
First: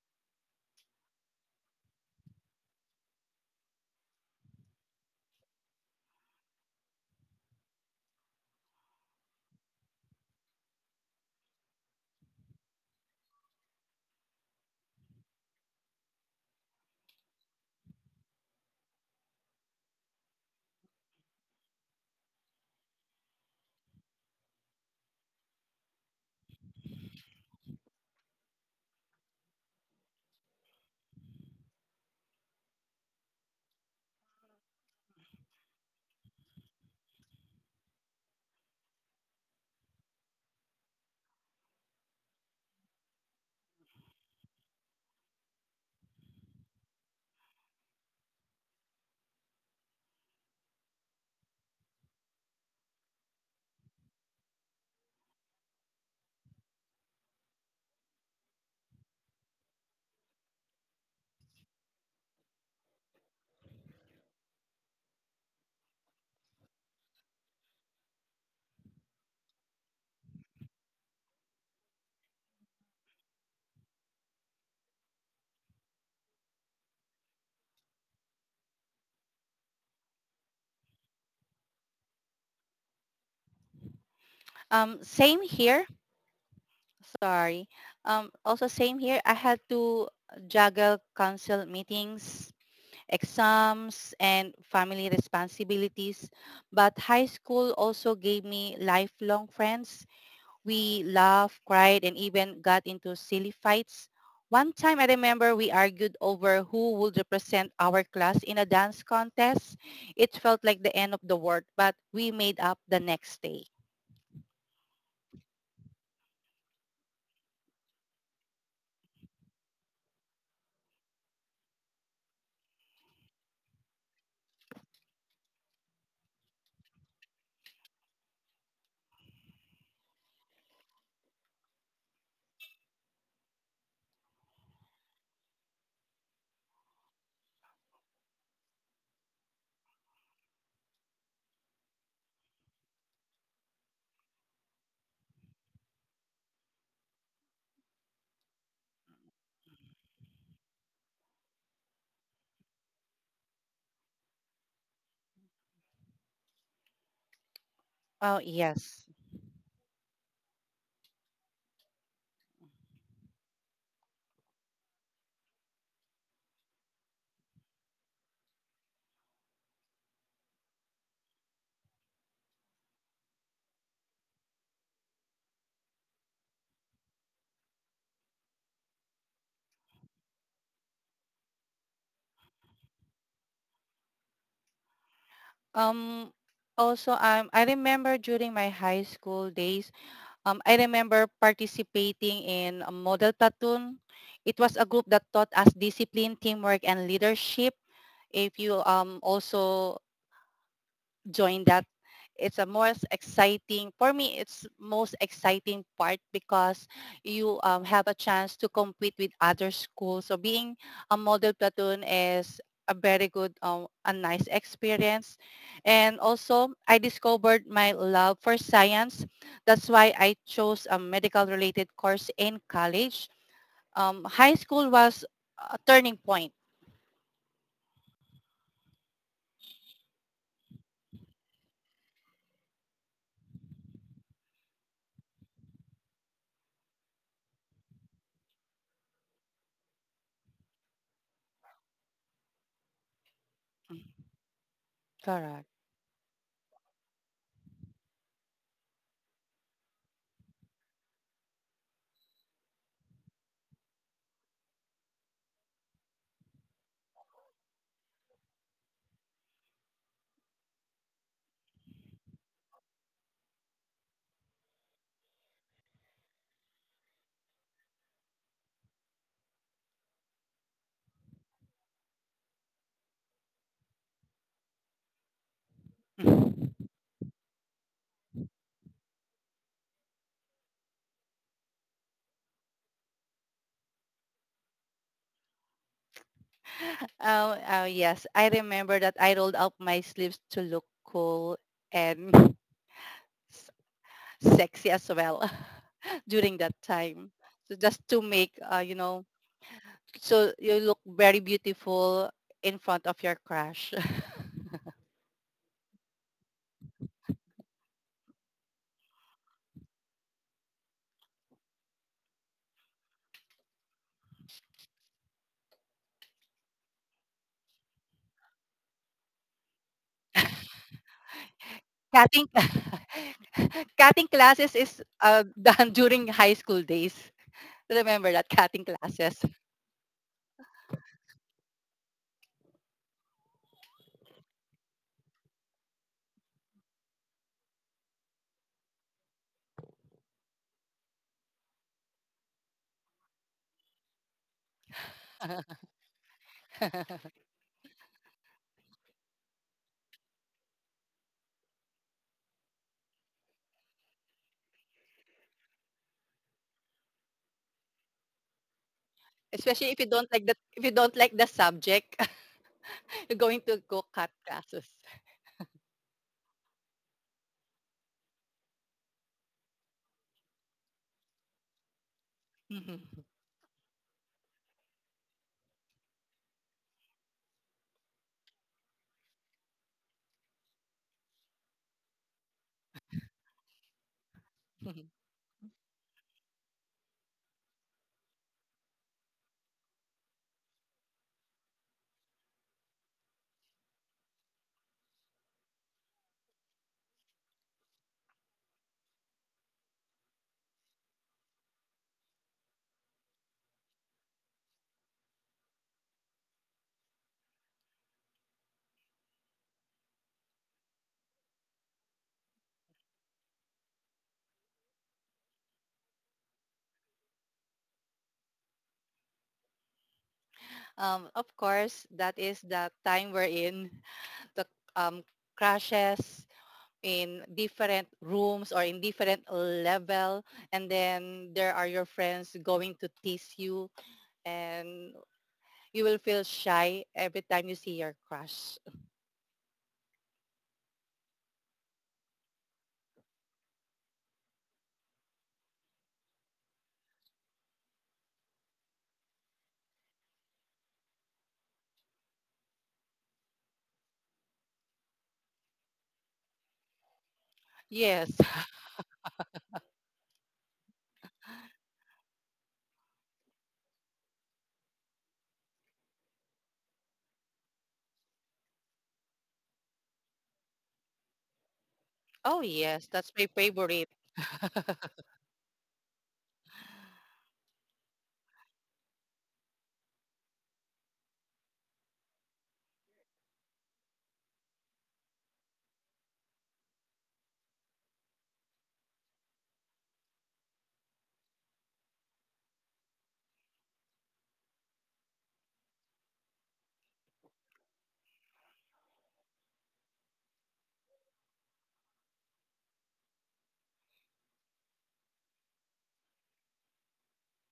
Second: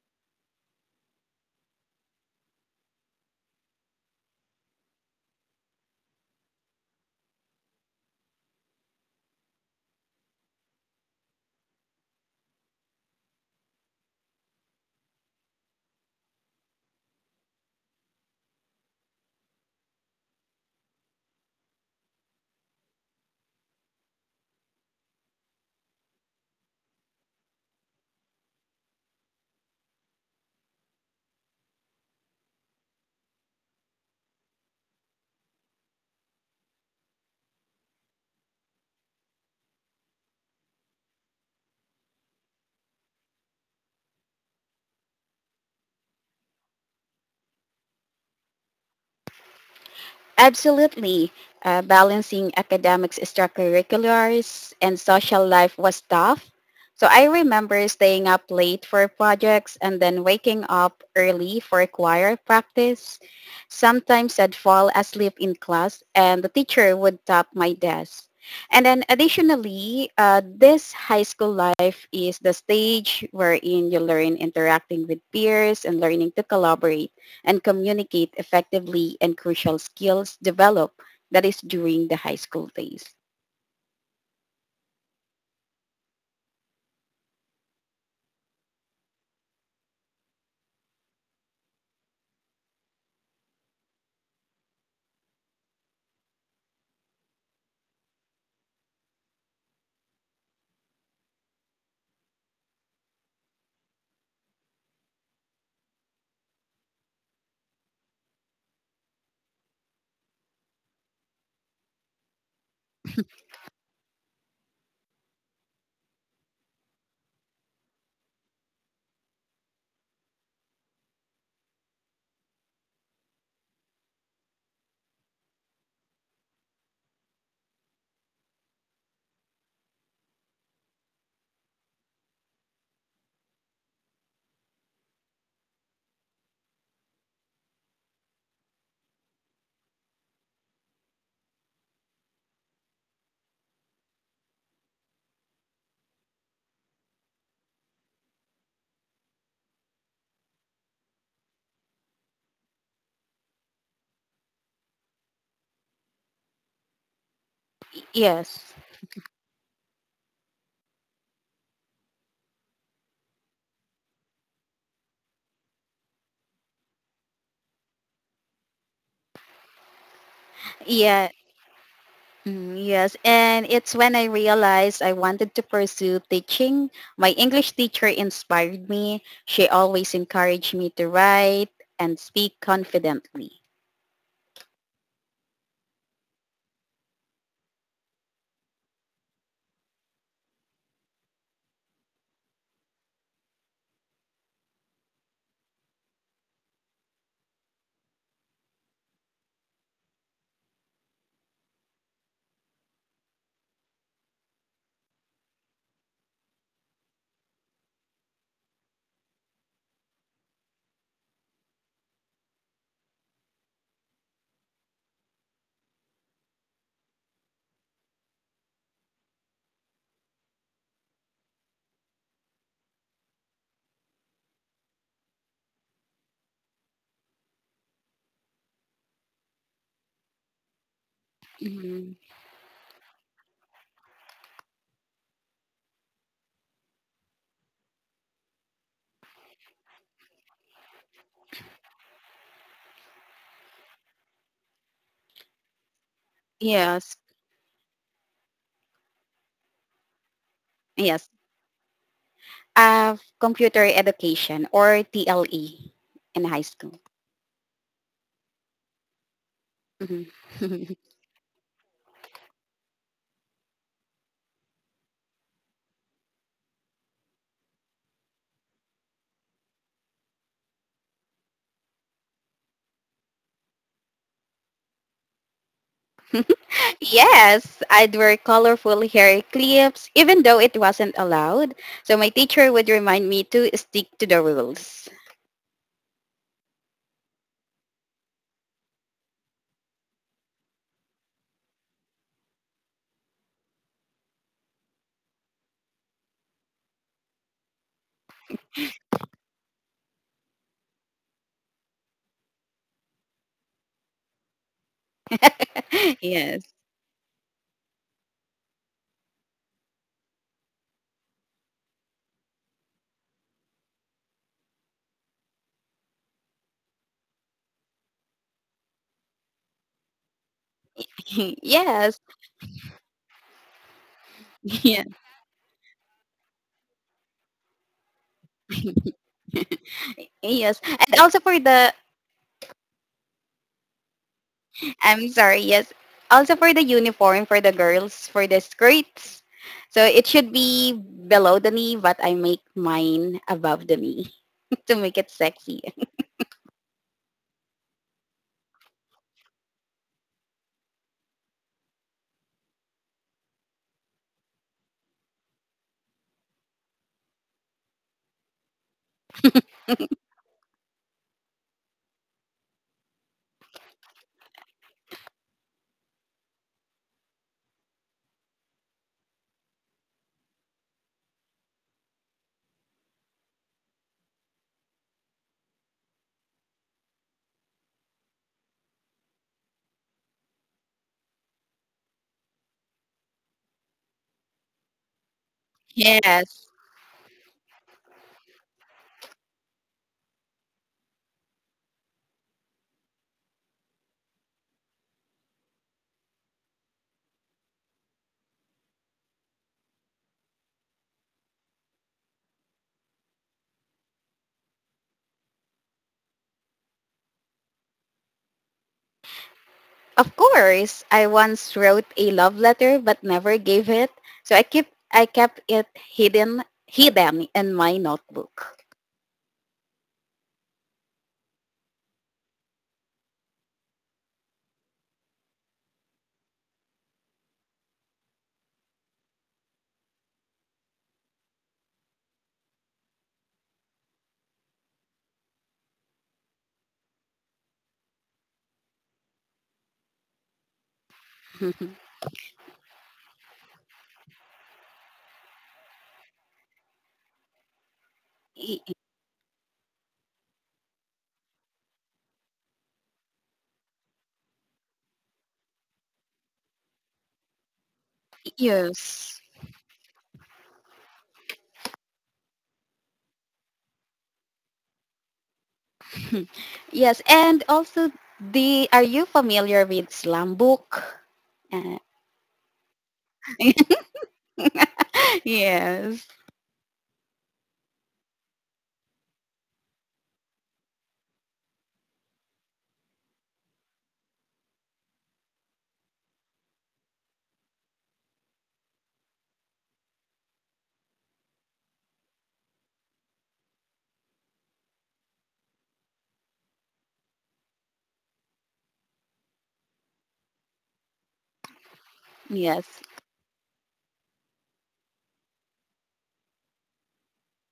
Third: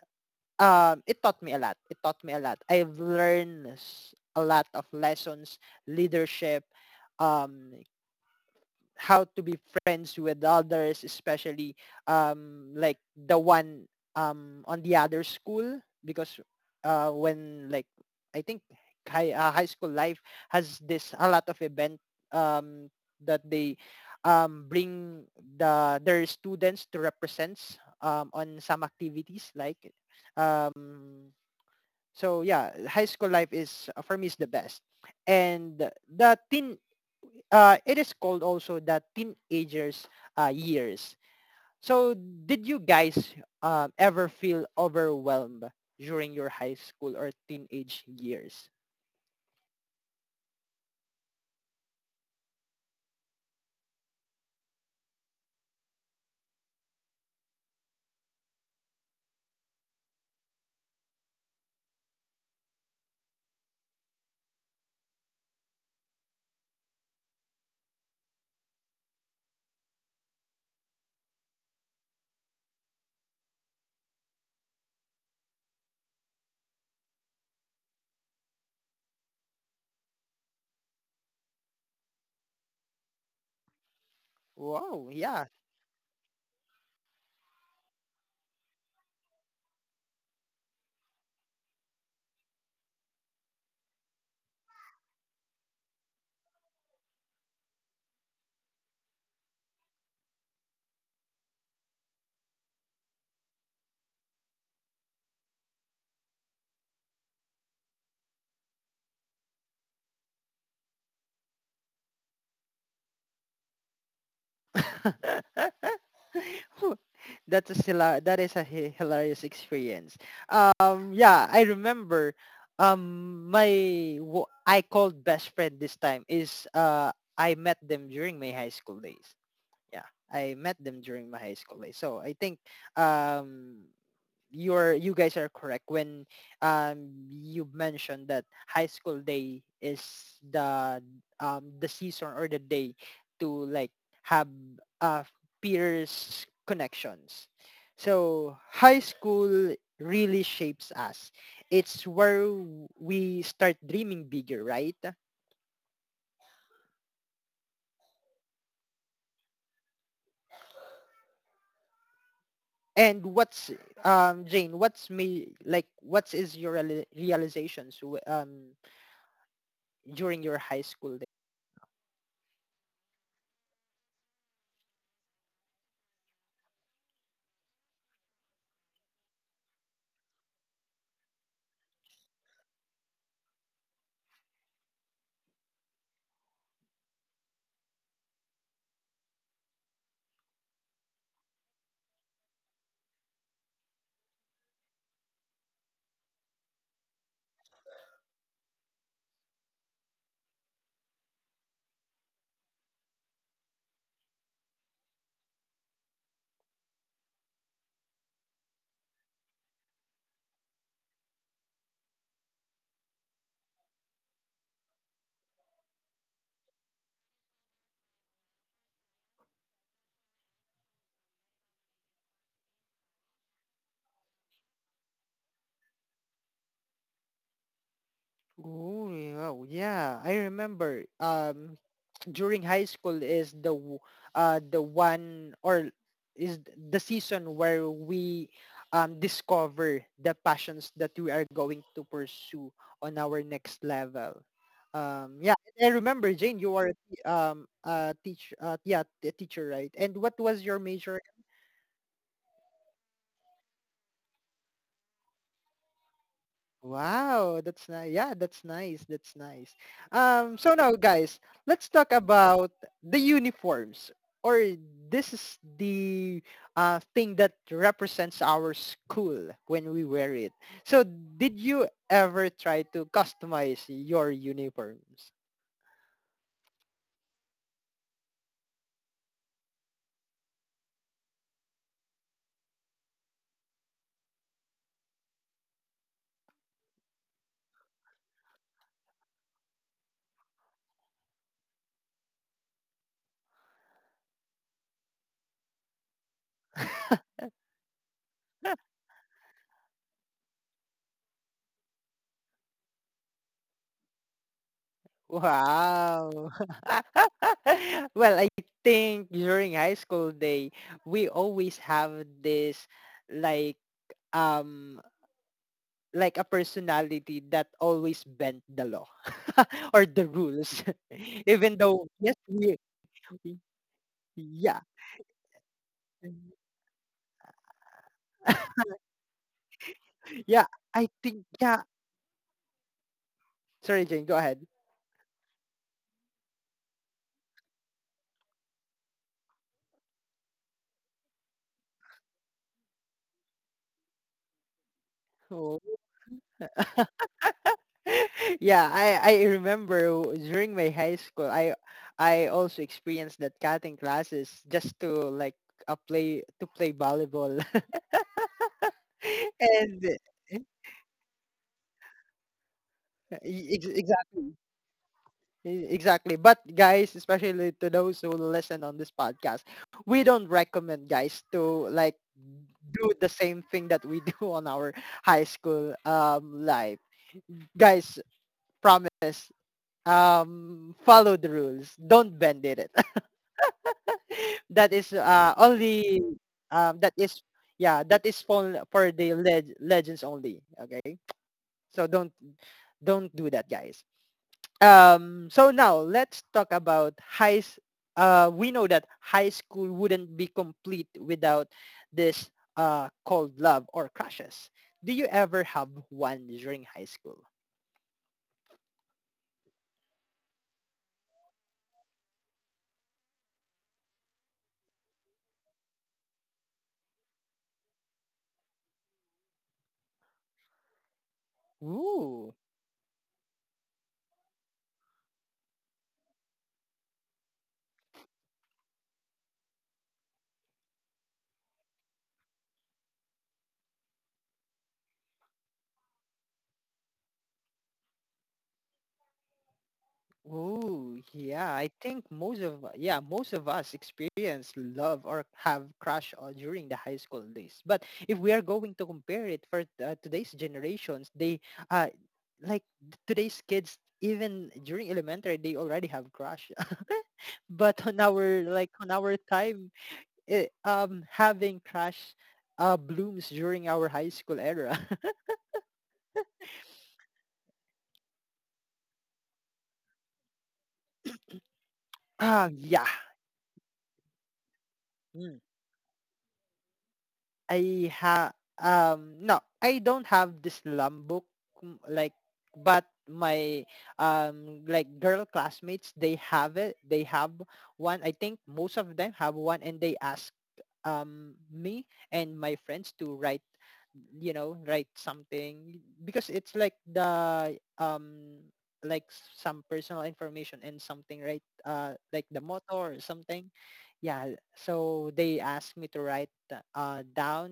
A: it taught me a lot. It taught me a lot. I've learned a lot of lessons, leadership, um, how to be friends with others, especially, like the one, on the other school, because, when, like, I think high school life has this a lot of event, um, that they, bring their students to represent, on some activities like, um, so yeah, high school life is, for me, is the best. And the teen it is called also the teenagers years. So, did you guys, ever feel overwhelmed during your high school or teenage years?
C: Absolutely. Balancing academics, extracurriculars, and social life was tough. So I remember staying up late for projects and then waking up early for choir practice. Sometimes I'd fall asleep in class and the teacher would tap my desk. And then additionally, this high school life is the stage wherein you learn interacting with peers and learning to collaborate and communicate effectively and crucial skills developed that is during the high school days.
A: Wow,
B: Same
A: yeah.
B: here. Sorry. Also same here. I had to juggle council meetings, exams, and family responsibilities. But high school also gave me lifelong friends. We laughed, cried, and even got into silly fights. One time I remember we argued over who would represent our class in a dance contest. It felt like the end of the world, but we made up the next day.
A: That's a hilarious experience. Yeah, I remember, I called best friend this time is, I met them during my high school days. Yeah, I met them during my high school days, so I think, um you guys are correct when, um you mentioned that high school day is the the season or the day to, like, have, uh peers connections. So high school really shapes us. It's where we start dreaming bigger, right?
B: Oh,
C: Yes.
B: yes.
A: And what's, Jane? What's me like? What is your realizations, during your high school days?
C: Yeah. Mm, yes, and it's when I realized I wanted to pursue teaching. My English teacher inspired me. She always encouraged me to write and speak confidently.
B: Um, Also, I remember during my high school days, I remember participating in a model platoon. It was a group that taught us discipline, teamwork, and leadership. If you also join that, it's a most exciting for me, it's most exciting part because you have a chance to compete with other schools. So being a model platoon is a very good, a nice experience. And also, I discovered my love for science. That's why I chose a medical related course in college. High school was a turning point.
A: Ooh, yeah, oh, yeah, I remember.
C: Mhm.
A: During high school is the w- the one or is the season where we, discover the passions that we are going to pursue on our next level. Yeah,
B: Correct.
A: I remember Jane. You are,
C: Yes,
A: a teach yeah a teacher, right? And what was your major?
C: yes. Computer education or TLE in high school.
A: Wow, that's nice. Yeah, that's nice. That's nice.
C: Mhm.
A: So now, guys, let's talk about the uniforms. Or this is the, thing that represents our school when we wear it. So, did you ever try to customize your uniforms?
C: Yes, I'd wear colorful hair clips, even though it wasn't allowed. So my teacher would remind me to stick to the rules.
B: Oh, oh yes. I remember that I rolled up my sleeves to look cool and s- sexy as well during that time. So just to make, so you look very beautiful in front of your crush.
A: Wow.
C: yes.
A: Well, I think during high school day, we always have this, like, um a personality that always bent the law or the rules even though,
C: yes.
A: yes,
B: Cutting,
A: we,
B: cutting classes
A: yeah.
B: is
C: Yeah.
B: done during high school days. Remember that cutting classes.
A: Yeah,
C: Yes.
A: I
C: And also
A: think.
C: for
A: Yeah,
C: the.
A: sorry Jane, go ahead.
C: I'm sorry, yes. Also for the uniform for the girls, for the skirts. So it should be below the knee, but I make mine above the knee to make it
A: Oh.
C: sexy.
A: Yeah, I remember during my high school I also experienced that cutting classes just to, like, a play to play volleyball.
B: Especially if
A: And
B: you don't like the if you don't like the subject, you're going to go cut
A: exactly.
B: classes.
A: Exactly. But guys, especially to those who listen on this podcast, we don't recommend guys to, like,
B: Mhm.
A: do the same thing that we do on our high school, life. Guys, promise, follow the rules. Don't bend it. that is uh only
C: Yes.
A: that is, yeah, that is for the legends only, okay? So, don't do that, guys. So now let's talk about We know that high school wouldn't be complete without this, cold love or crushes. Do you ever have one during high school?
C: Of course, I once wrote a love letter but never gave it. So I kept it hidden in my notebook.
B: Of course, that is
A: Ooh.
B: the time we're in the um, crashes in different rooms or in different level, and then there are your friends going to tease you, and you will feel shy every time you see your crush.
A: Oh, yeah. I think most of, yeah, most of us experience love or have crush on during the high school days. But if we are
C: Y-
A: going to compare it for, today's generations, they, uh like, today's kids, even during elementary, they already have crush. But on
B: Yes.
A: our like on our
C: yes.
A: time, having crush, blooms during our high school era.
C: yes, and also, the are you familiar with slam book? Uh,
B: Oh
A: Ah, yeah.
B: yes, that's my favorite.
C: yes.
A: I ha No, I don't have this lum book, like, but my, girl classmates, they have it. They have one. I think most of them have one, and they ask, me and my friends to write, write something because it's like the, like some personal information and something, right? Like the
C: Yes.
A: motto or something, yeah. So they asked me to write down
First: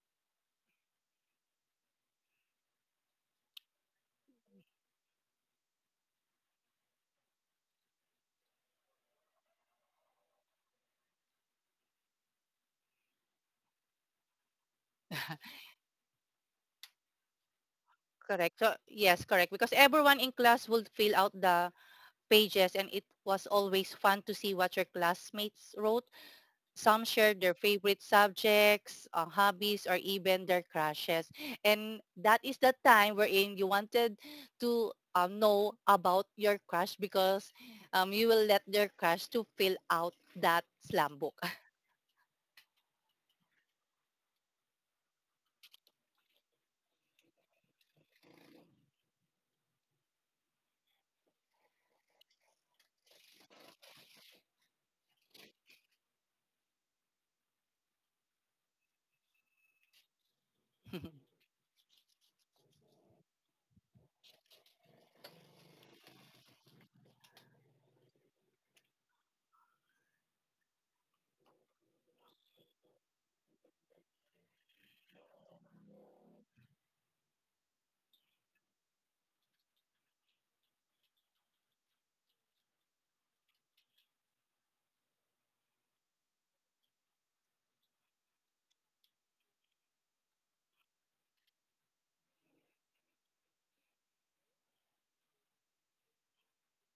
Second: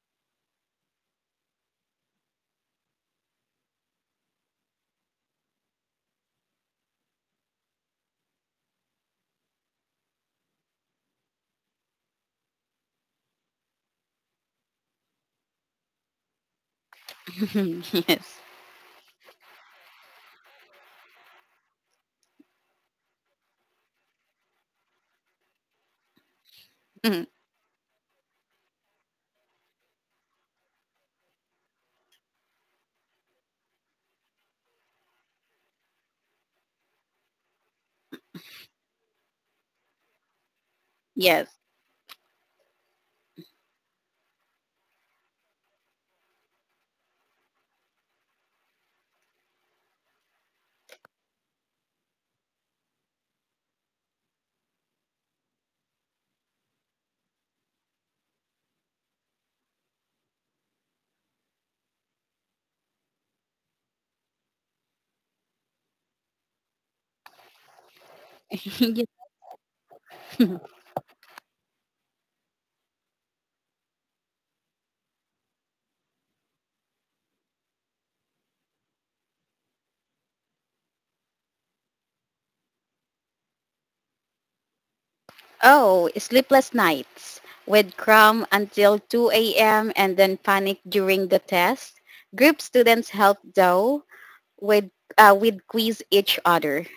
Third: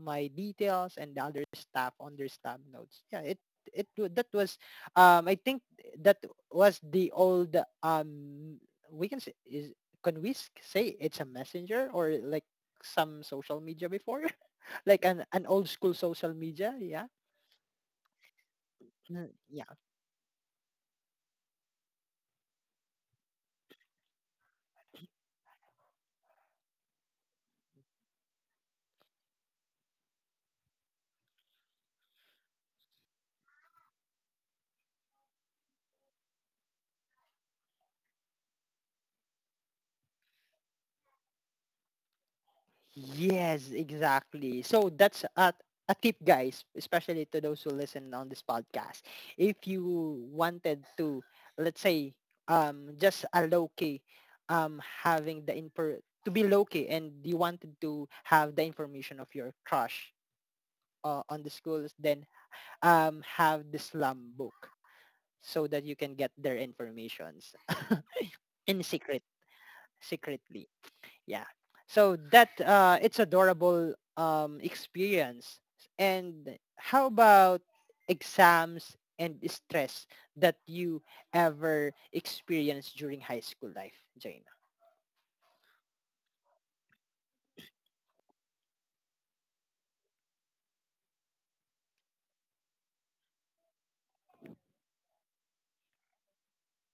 A: my details and the other staff on their staff notes, yeah. It that was, I think, that was the old, um we can say, is can we s- say it's a messenger or like some social media before like an an old school social media, yeah.
C: yes.
B: Correct. So yes,
A: Mm,
B: correct, because
A: yeah.
B: everyone in class would fill out the pages, and it was always fun to see what your classmates wrote. Some share their favorite subjects, hobbies, or even their crushes. And that is the time wherein you wanted to know about your crush, because you will let your crush to fill out that slam book.
C: yes.
A: Yes, exactly. So that's a tip, guys, especially to those who listen on this podcast. If you wanted to, let's say, just a low key, having the infor to be low key, and you wanted to have the information of your crush, on the schools, then, have the slum book so that you can get their informations in
C: yes.
A: secret, secretly. Yeah, so that, it's adorable, experience. And how about exams and stress that you ever experienced during high school life, Jaina?
C: Oh, sleepless nights. With cram until 2 a.m. and then panic during the test. Group students help though with with quiz each other.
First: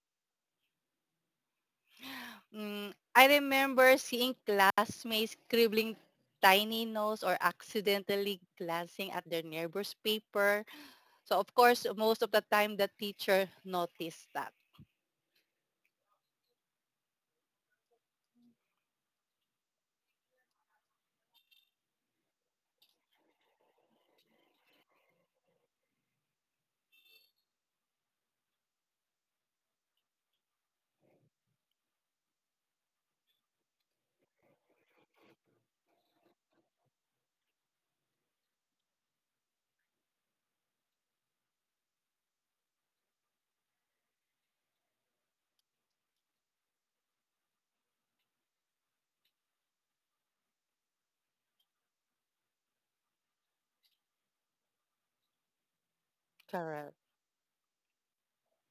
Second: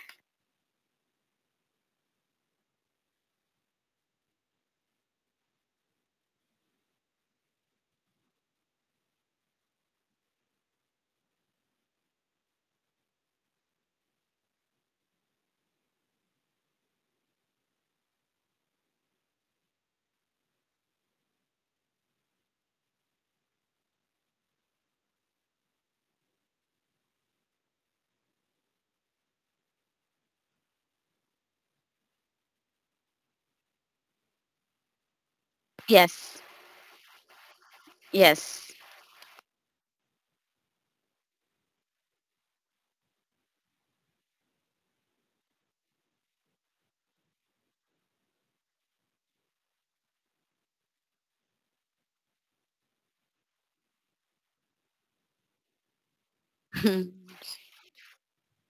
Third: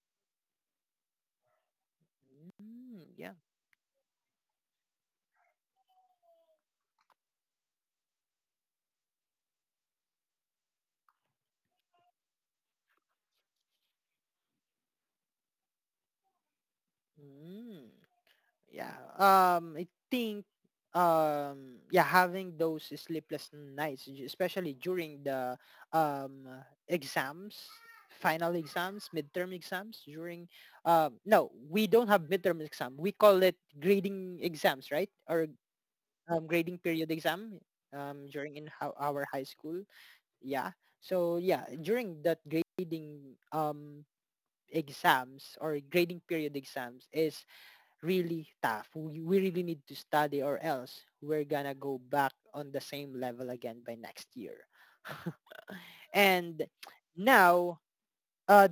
B: Mm,
A: Mm,
B: I
A: yeah.
B: remember seeing classmates scribbling tiny notes or accidentally glancing at their neighbor's paper. So of course, most of the time the teacher noticed that.
A: Mm. Yeah. I think, yeah, having those sleepless nights, especially during the, um exams, final exams, midterm exams, during, no, we don't have midterm exam, we call it grading exams, right? Or,
C: Yes,
A: grading period exam, during
C: yes.
A: in our high school. Yeah, so yeah, during that grading, exams or grading period exams is really tough. We really need to study, or else we're gonna go back on the same level again by next year. And
B: Correct.
A: now, uh,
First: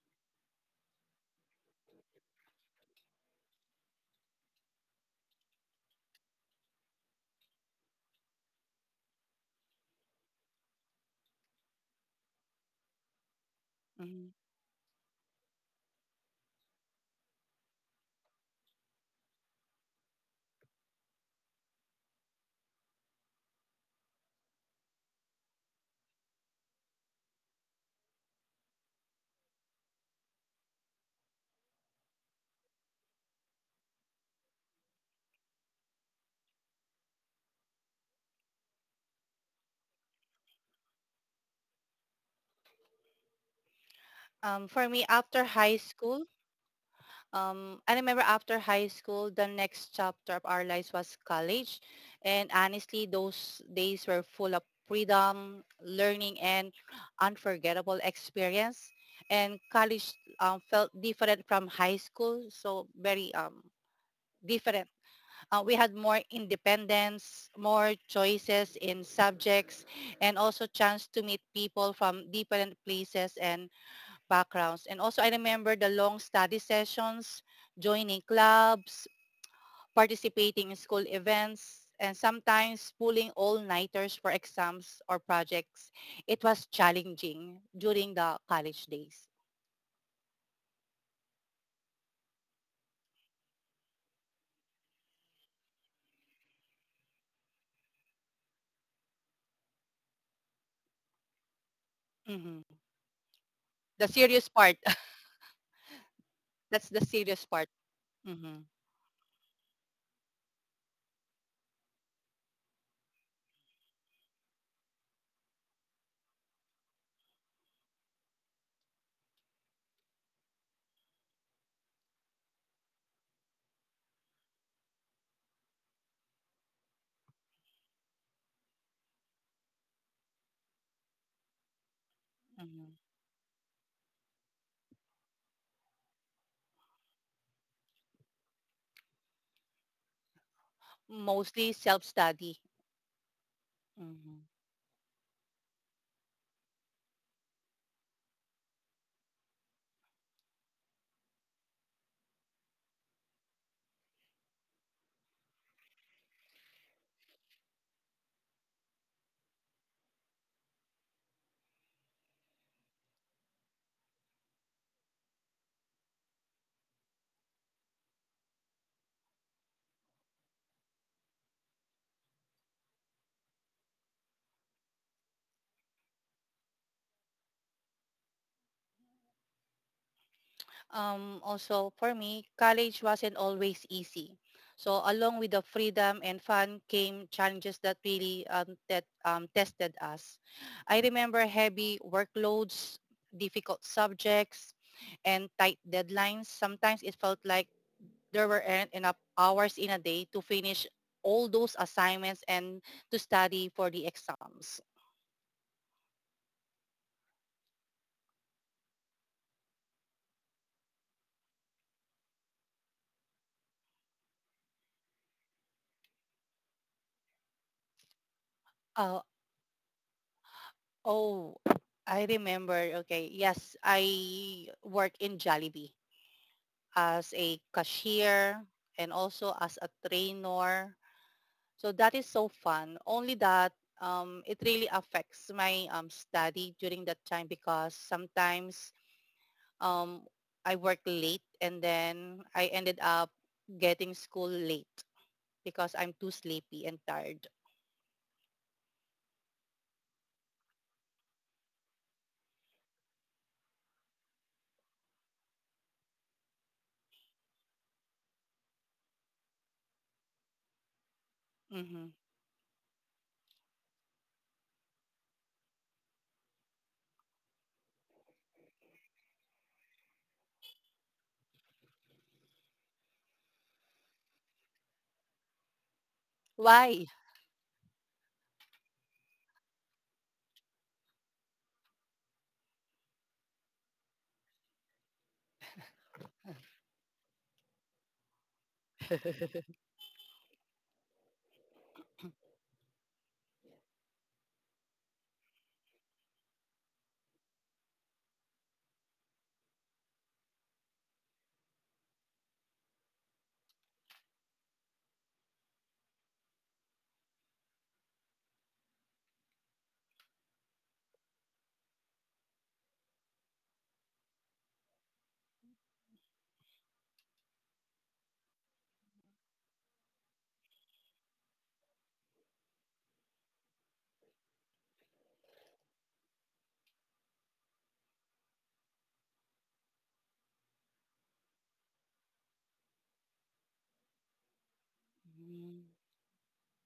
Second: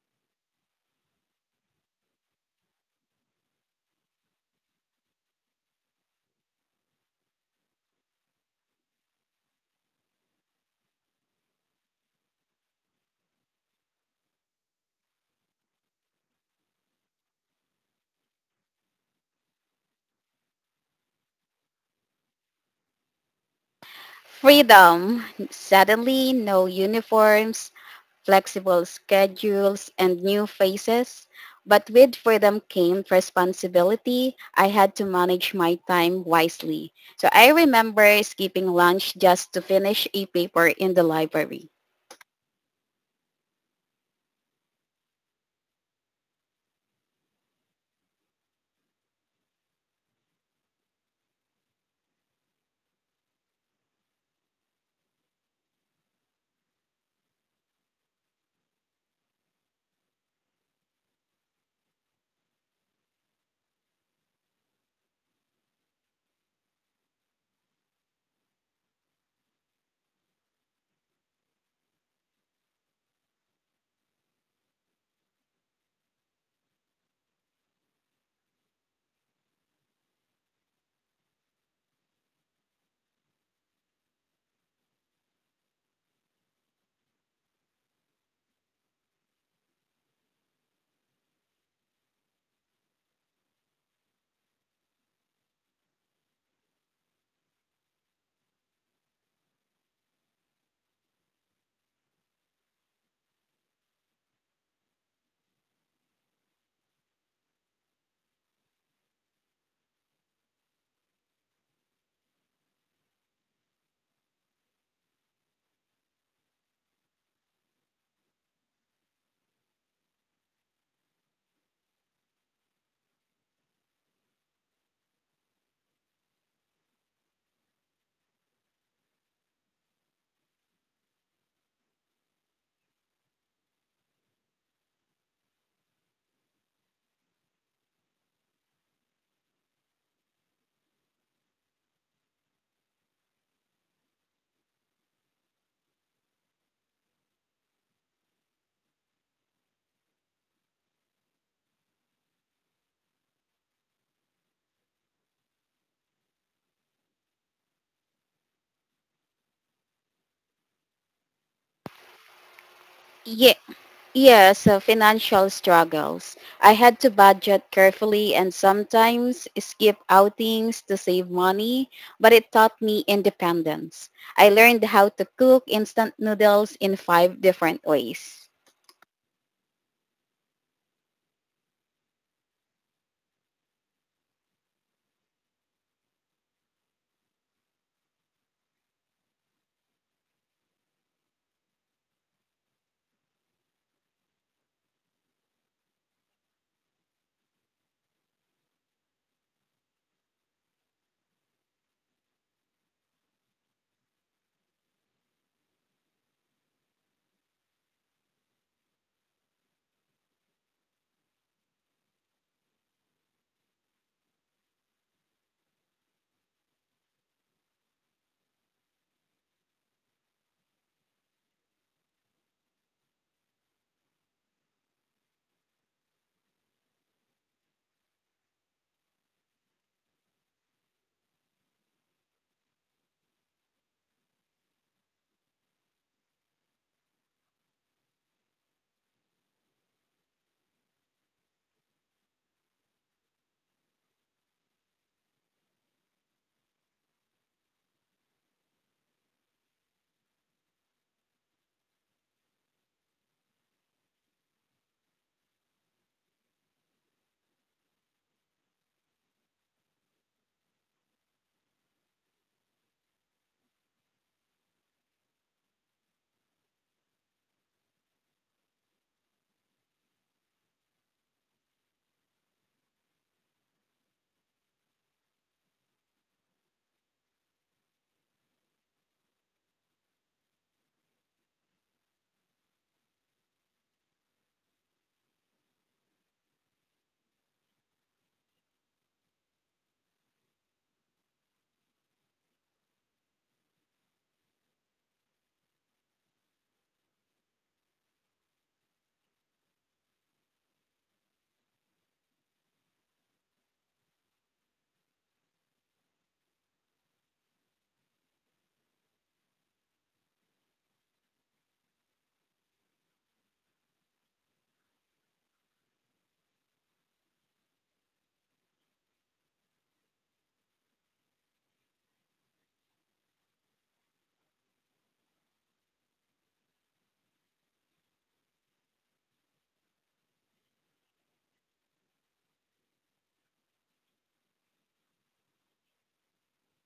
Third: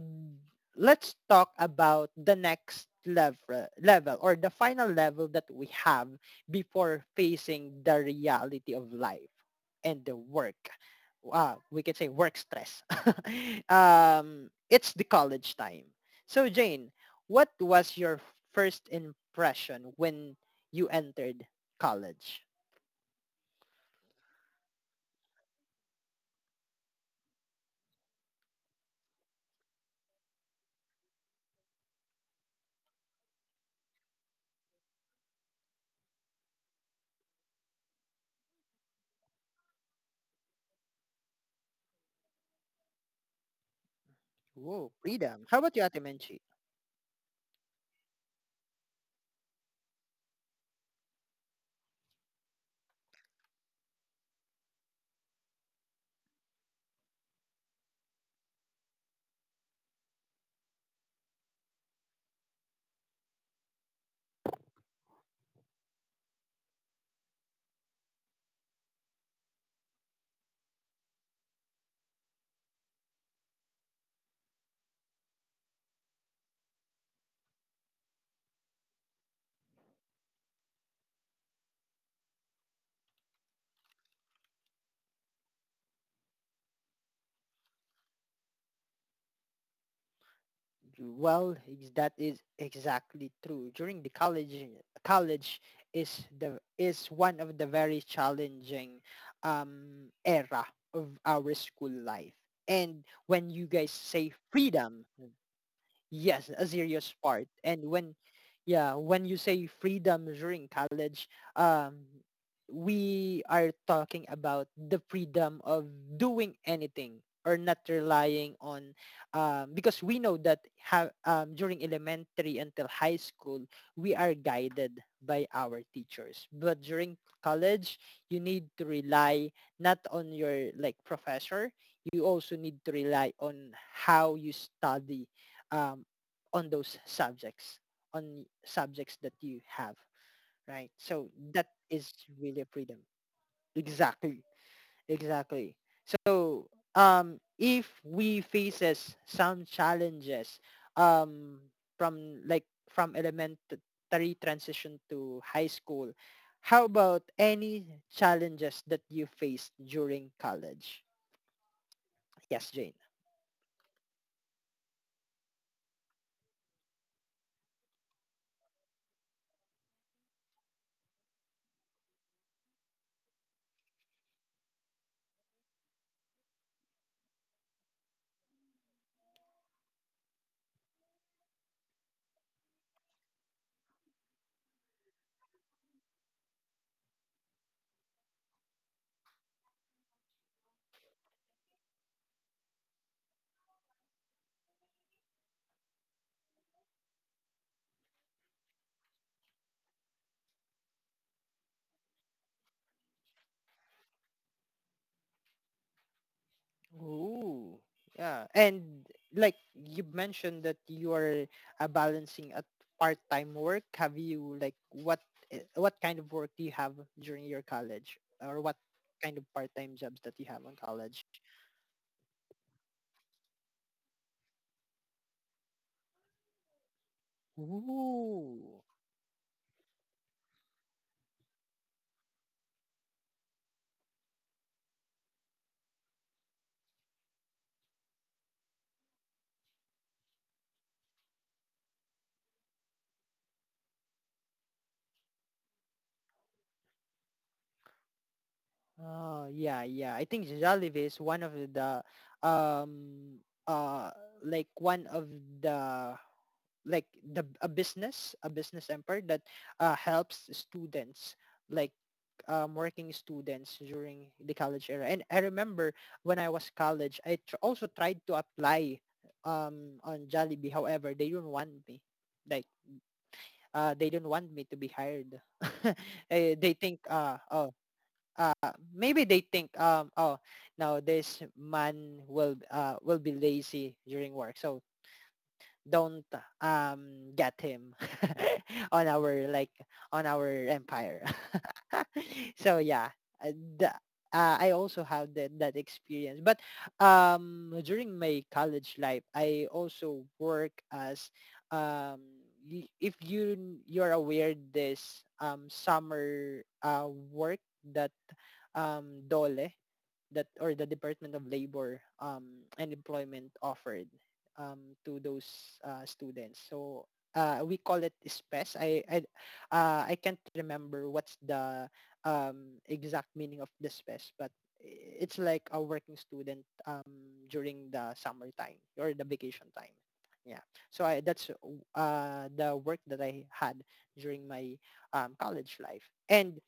A: let's talk about the next level or the final level that we have before facing the reality of life and the work, we can say work stress. It's the college time. So, Jane, what was your first impression when you entered college?
C: Freedom. Suddenly, no uniforms, flexible schedules, and new faces. But with freedom came responsibility. I had to manage my time wisely. So I remember skipping lunch just to finish a paper in the library.
B: For
A: Whoa,
B: me, after
A: freedom. How
B: high
A: about you, Ate
B: school,
A: Menchie?
B: I remember after high school, the next chapter of our lives was college. And honestly, those days were full of freedom, learning, and unforgettable experience. And college felt different from high school, so very different. We had more independence, more choices in subjects, and also chance to meet people from different places and backgrounds. And also, I remember the long study sessions, joining clubs, participating in school events, and sometimes pulling all-nighters for exams or projects. It was challenging during the college days.
A: Well, that is exactly true. During the college is one of the very challenging, era of our school life.
B: Mhm.
A: And when you guys
B: The
A: say
B: serious part.
A: freedom, yes, a
B: That's the
A: serious
B: serious
A: part.
B: part.
A: And when
B: Mhm,
A: yeah when you say freedom during college, um we are talking about the freedom of doing anything or not relying on. Because we know that during elementary until high school, we are guided by our teachers, but during college, you need to rely not on your, like, professor. You also need
B: mhm.
A: to rely on how you study, um, on those subjects, on subjects that you have, right? So that
B: Mostly
A: is
B: self-study.
A: really freedom. Exactly,
B: Mhm.
A: exactly. So, if we faces some challenges, um, from elementary transition to high school, how about any challenges that you faced during college? Yes, Jane.
C: Yeah, yeah, so financial struggles. I had to budget carefully and sometimes skip outings to save money, but it taught me independence. I learned how to cook instant noodles in 5 different ways.
B: Also, for me, college wasn't always easy. So along with the freedom and fun came challenges that really that tested us. I remember heavy workloads, difficult subjects, and tight deadlines. Sometimes it felt like there weren't enough hours in a day to finish all those assignments and to study for the exams.
A: Ooh, yeah. And like you mentioned that you are, balancing a part-time work. Have you, like, what kind of work do you have during your college, or what
B: Uh,
A: kind of part-time jobs that you have on college?
B: oh, I remember. Okay. Yes, I work in Jollibee as a cashier
A: Ooh.
B: and also as a trainer. So that is so fun. Only that it really affects my study during that time because sometimes um, I work late and then I ended up getting school late, because I'm too sleepy and tired.
A: Oh, yeah, yeah. I think Jollibee is one of the, um uh like one of the, like, the a business empire that, helps students, like,
B: Mm-hmm.
A: working students during the college era. And I remember when I was college, I also tried to apply, on Jollibee. However, they didn't want me, like, they didn't want me to be hired. Eh, they think
B: Why?
A: oh uh, maybe they think, oh, now this man will, will be lazy during work, so don't, get him, on our like on our empire. So yeah, uh, the, I also have that experience. But, during my college life, I also work as, um if you're aware this, summer, work, that, dole, that, or the Department of Labor, and Employment offered, to those, students. So, we call it SPES. I can't remember what's the, exact meaning of the SPES, but it's like a working student, during the summertime or the vacation time. Yeah. So that's, the work that I had during my,
B: Mm-hmm.
A: college life. And,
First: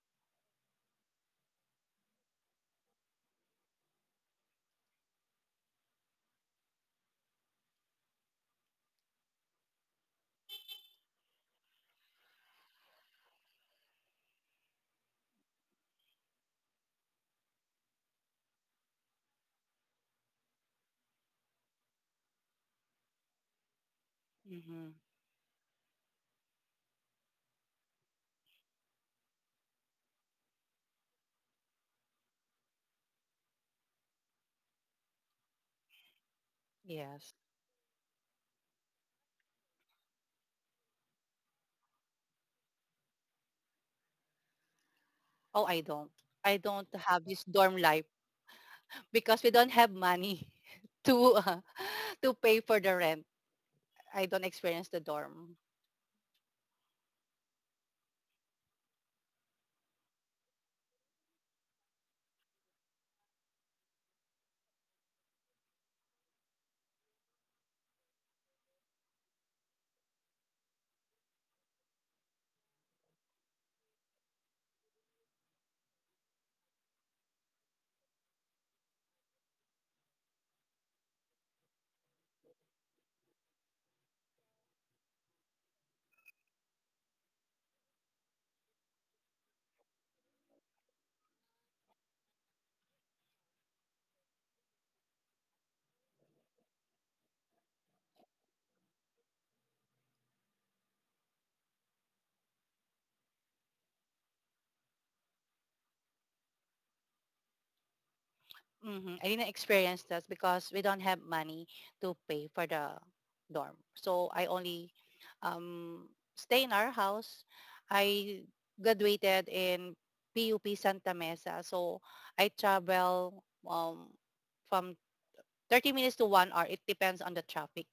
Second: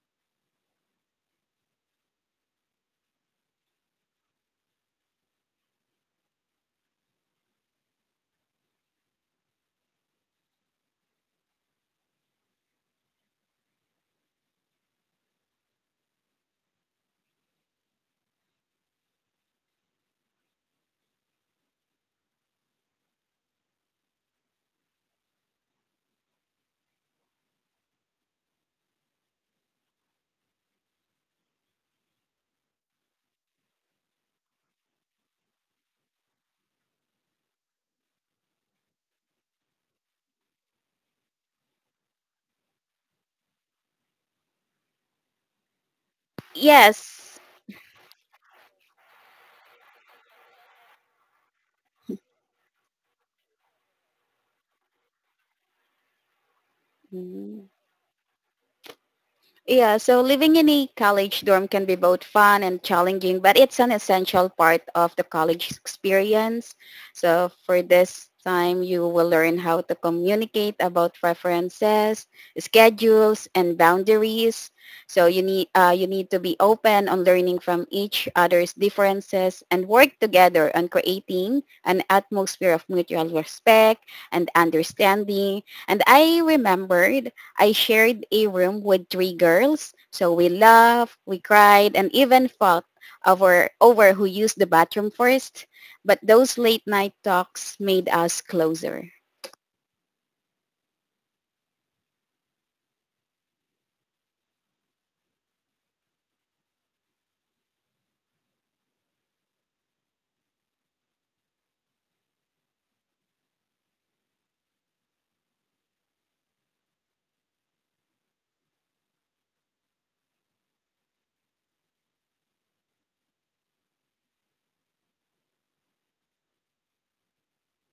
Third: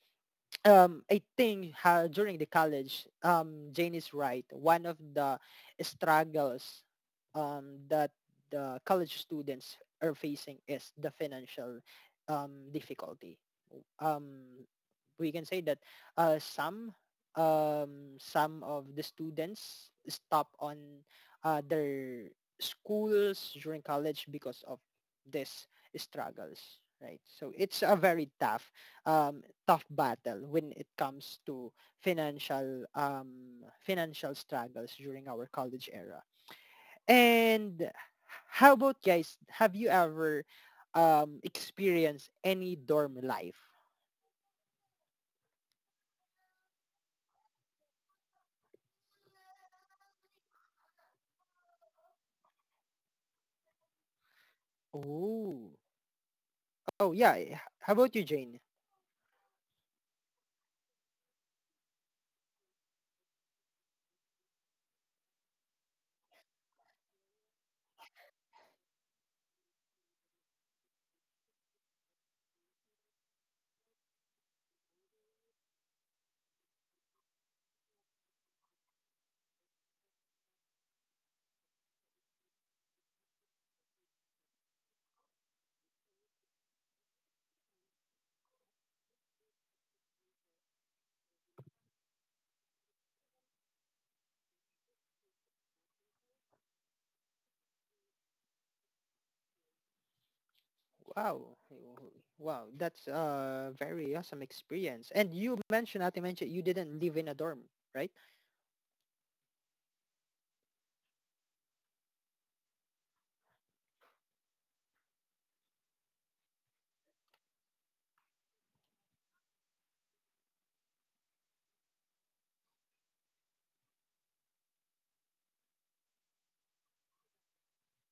A: I think, during the college, Jane is right. One of the struggles, that the college students are facing is the financial, difficulty. um, we can say that, uh, some some of the students stop on, their schools during college because of
B: Mm-hmm.
A: this struggles, right? So it's a very um, tough battle when it comes to financial struggles during our college era.
B: Yes.
A: And how about, guys, have you ever, experienced any dorm life?
B: Oh, I don't. I don't have
C: Yes,
B: this dorm life because we don't have money to uh, to pay for the rent. I don't experience the
A: Oh,
B: dorm.
A: oh yeah.
C: mm.
A: How about you, Jane?
C: Yeah, so living in a college dorm can be both fun and challenging, but it's an essential part of the college experience. So for this time, you will learn how to communicate about preferences, schedules, and boundaries. So you need to be open on learning from each other's differences and work together on creating an atmosphere of mutual respect and understanding. And I remembered I shared a room with 3 girls. So we laughed, we cried, and even fought over who used the bathroom first. But those late night talks made us closer.
A: Wow. Hey. Oh, wow, that's a very awesome experience. And you mentioned, Ate mentioned, you didn't live in a dorm, right?
B: Mm-hmm. I didn't experience that because we don't have money to pay for the dorm. So I only um, stay in our house. I graduated in PUP Santa Mesa. So I travel um, from 30 minutes to 1 hour. It depends on the traffic,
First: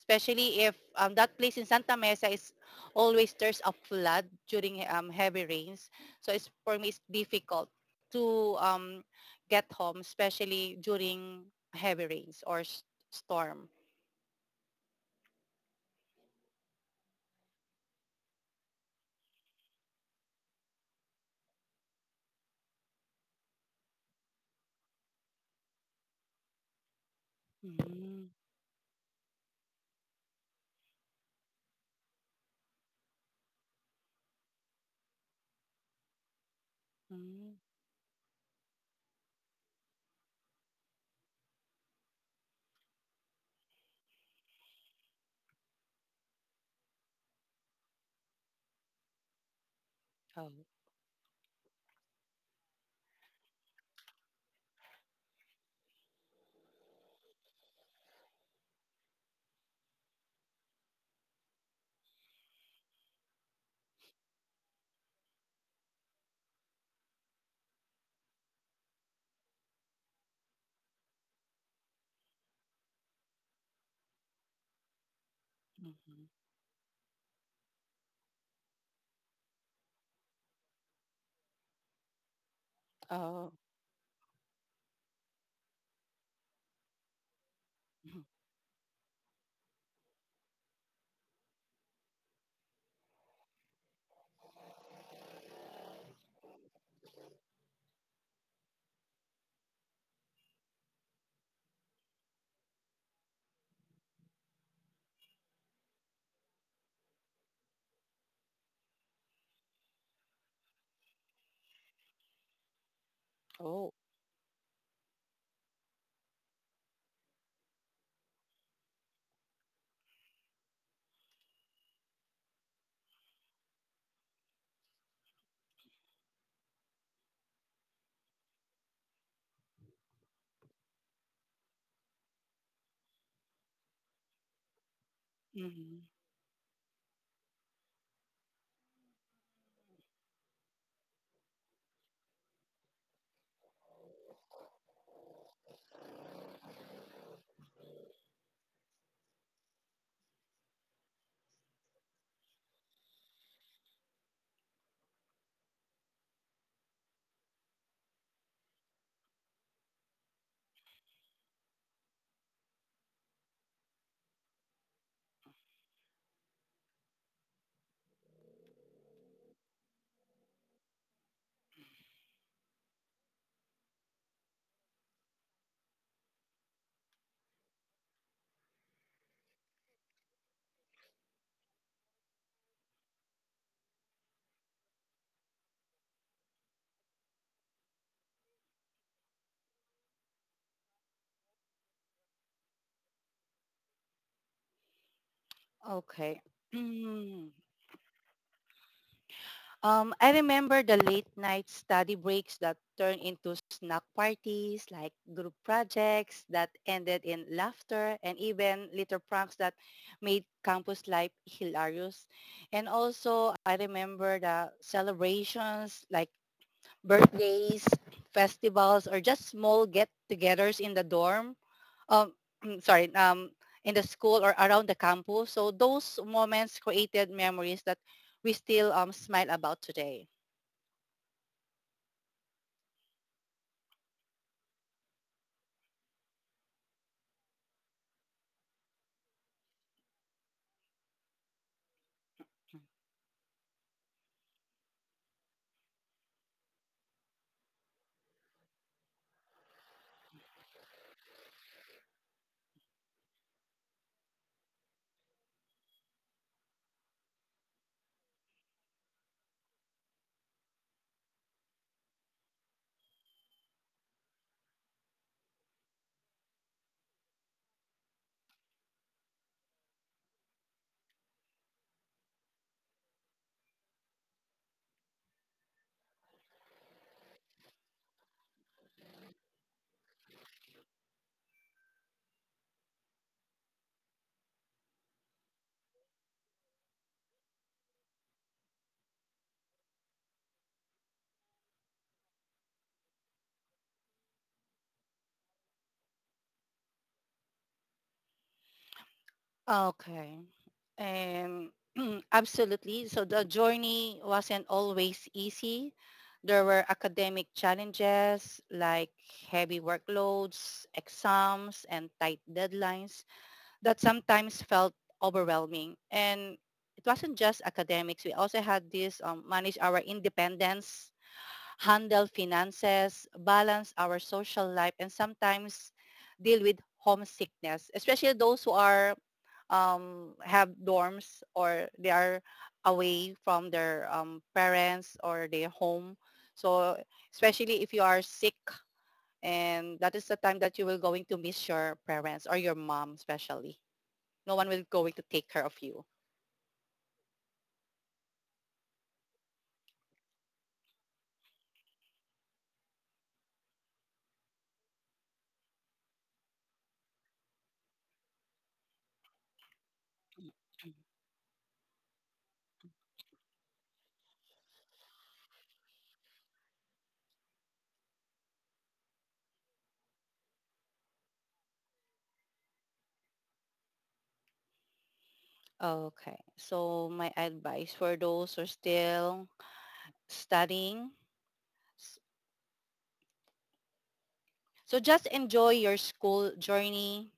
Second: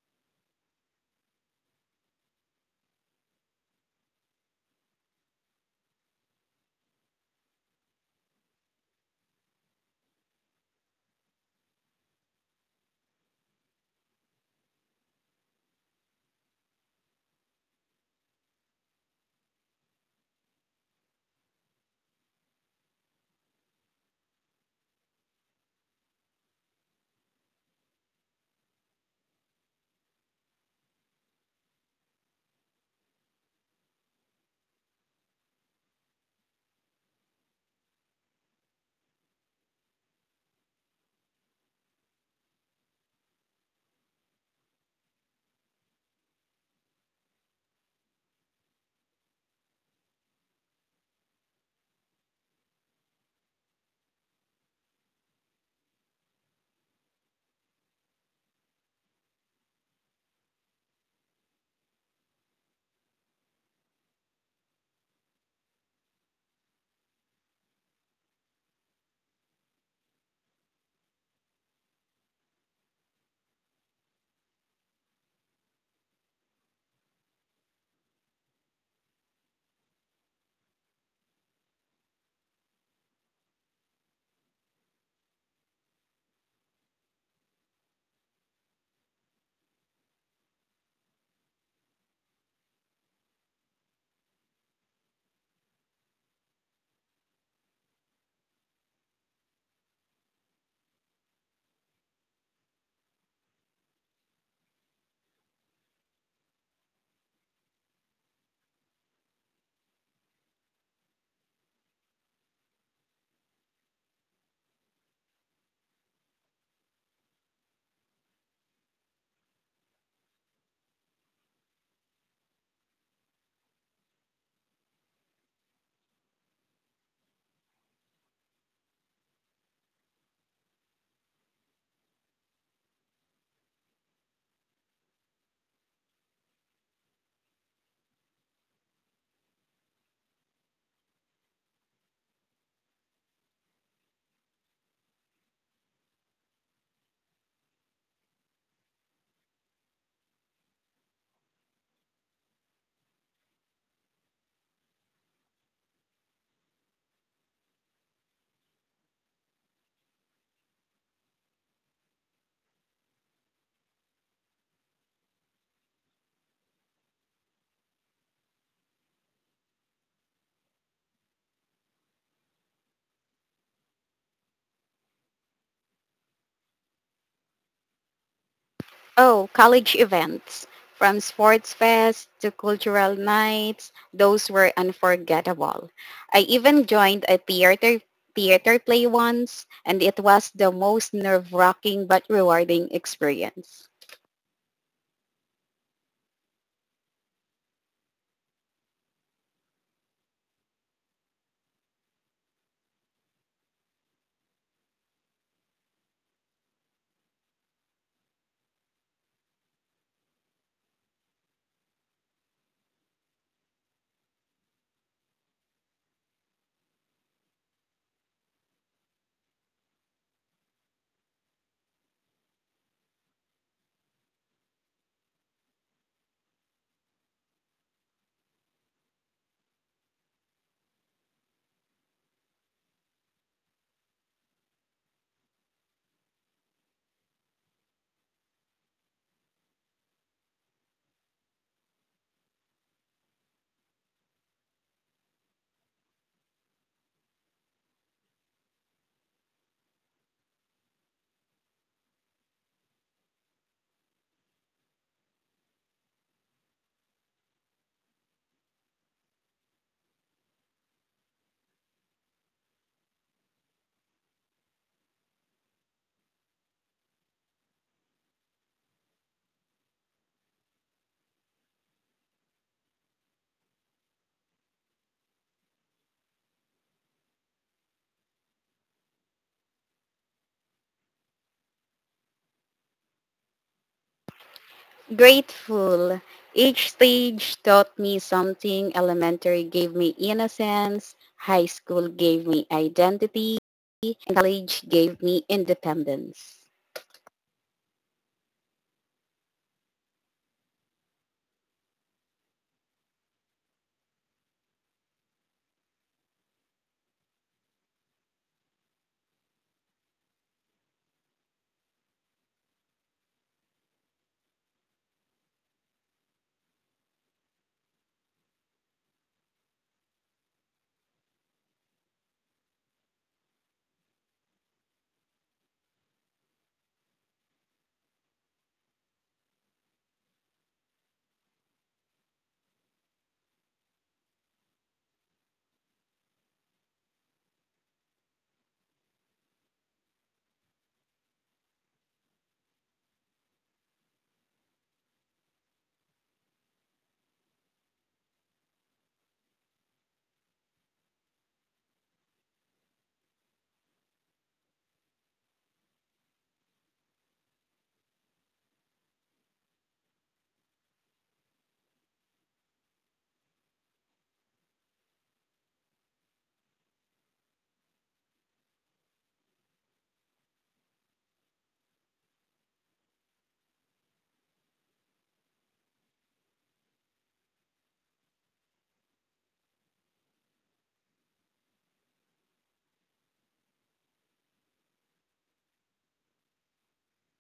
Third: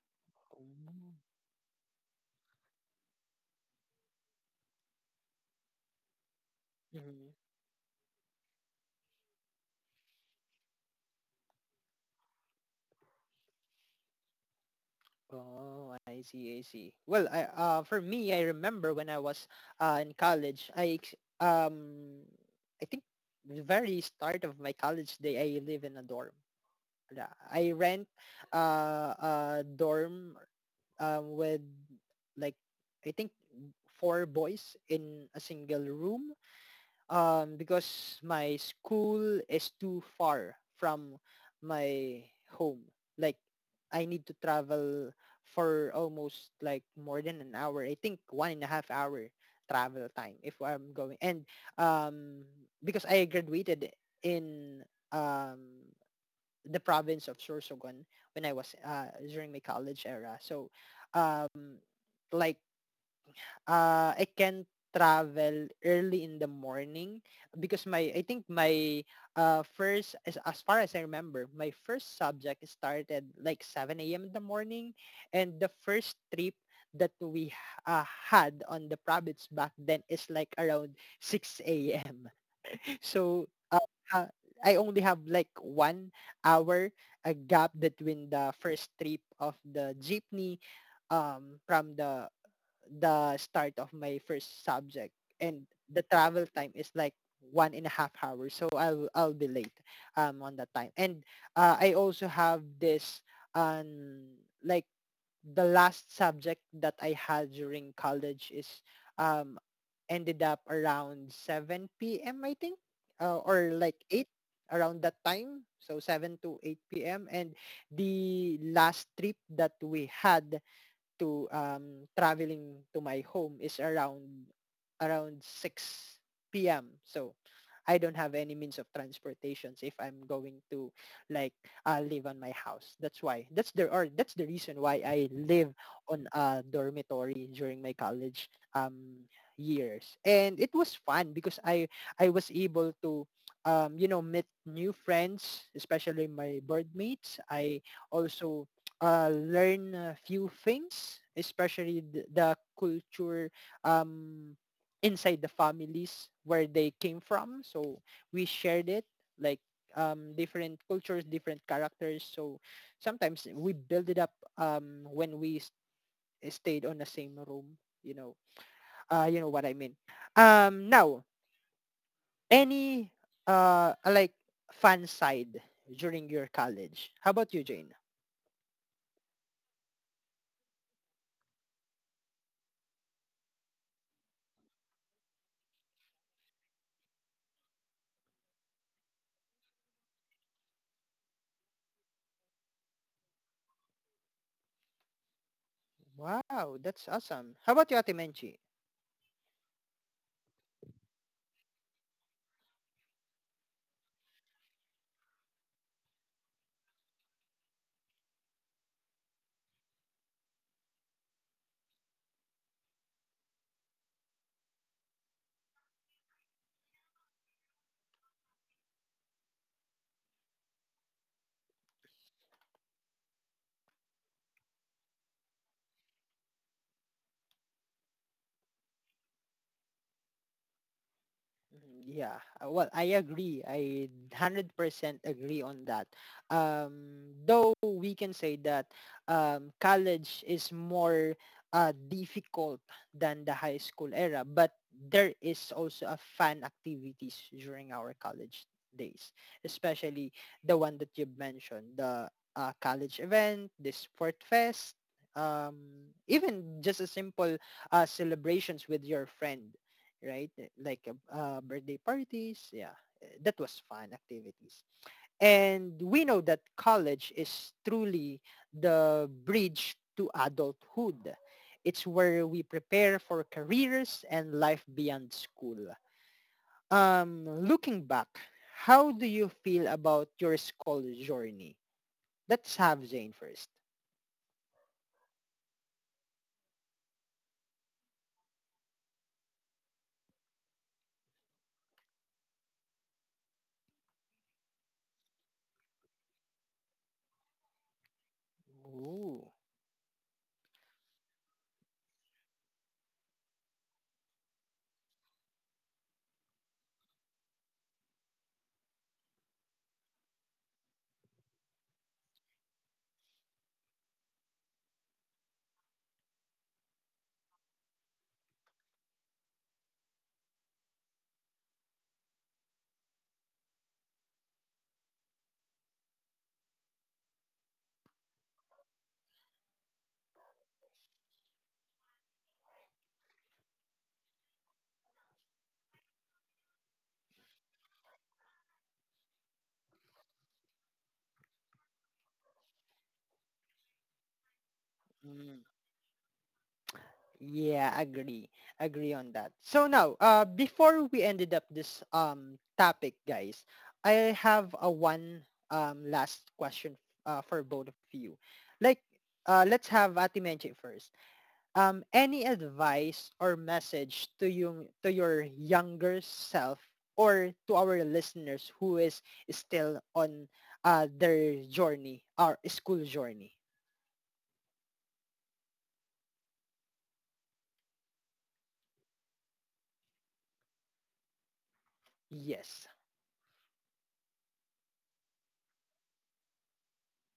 B: especially if
A: Oh.
B: that place in Santa Mesa is always there's a flood during heavy rains. So it's for me it's
A: Mhm.
B: difficult to get home, especially during heavy rains or storm.
A: Oh, I see, I see. Well, I for me, I remember when I was, in college, um, I think the very start of my college day, I live in a dorm. I rent,
B: Mm.
A: a dorm, with, like, I think four boys in a single room,
B: Mm.
A: because my school is too far from my home. Like, I need to travel for almost like more than an hour. I think 1.5 hour travel time
B: Oh.
A: if I'm going. And, um, because I graduated in, um, the province of Sorsogon, when I was, during my college era. So, um, like, I can travel early in the morning, because my I think my, first, as far as I remember, my first subject started like 7 a.m. in the morning, and the first
B: Mhm.
A: trip that we, uh, had on the province back then is like around 6 a.m. So
B: Oh.
A: uh, uh, I only have like 1 hour a gap
B: Mhm.
A: between the first trip of the jeepney, from the start of my first subject, and the travel time is like 1.5 hours, so I'll be late on that time. And I also have this, um like, the last subject that I had during college is um ended up around 7 p.m., I think, or
B: Oh.
A: like eight, around that time. So 7-8 p.m. And the last trip that we had to traveling to my home is around 6 p.m. So I don't have any means of transportations if I'm going to, like, live on my house. That's why. That's the reason why I live
B: Mhm.
A: on a dormitory during my college years. And it was fun because I was able to, meet new friends, especially my bird mates. I also learn a few things, especially the culture um, inside the families where they came from. So we shared it, like, different cultures, different characters. So sometimes we build it up, when stayed on the same room. You know, you know what I mean. Now, any, like, fun side during your college? How about you, Jane?
C: Oh, college events. From sports fest to cultural nights, those were unforgettable. I even joined a theater play once, and it was the most nerve-wracking but rewarding experience.
B: Okay.
A: Wow, that's awesome. How about you, Ate Menchi?
B: I remember the late night study breaks that turned into snack parties, like group projects that ended in laughter and even little pranks that made campus life hilarious. And also, I remember the celebrations like birthdays, festivals, or just small get-togethers in the dorm. Um, sorry, in the school or around the campus. So those moments created memories that we still smile about today.
A: Mhm. Yeah. Well, I agree. I 100% agree on that. Though we can say that, college is more, difficult than the high school era, but there is also a fun activities during our college days, especially the one that you mentioned, the, college event, the sport fest. Um, even just a simple celebrations with your friend, right? Eh, like birthday parties. Yeah, that was fun activities. And we know that college is truly the bridge to adulthood. It's where we prepare for careers and life beyond school. Looking back, how do you feel about your school journey? Let's have Zane first.
C: Grateful. Each stage taught me something. Elementary gave me innocence. High school gave me identity. And college gave me independence.
A: Ooh.
B: Okay. Um, absolutely. So the journey wasn't always easy. There were academic challenges like heavy workloads, exams, and tight deadlines that sometimes felt overwhelming. And it wasn't just academics. We also had this manage our independence, handle finances, balance our social life, and sometimes deal with homesickness, especially those who are have dorms or they are away from their parents or their home. So especially if you are sick, and that is the time that you will going to miss your parents or your mom, especially no one will going to take care of you.
A: Yeah, agree. Agree on that. So now, before we ended up this topic, guys, I have a one last question, for both of you. Like, let's have Ate Menche first. Any advice or message to you, to your younger self, or to our listeners who is still on their journey, our school journey?
B: Okay. So my advice for those who are still studying, s-
A: Yes.
B: so just enjoy your school journey,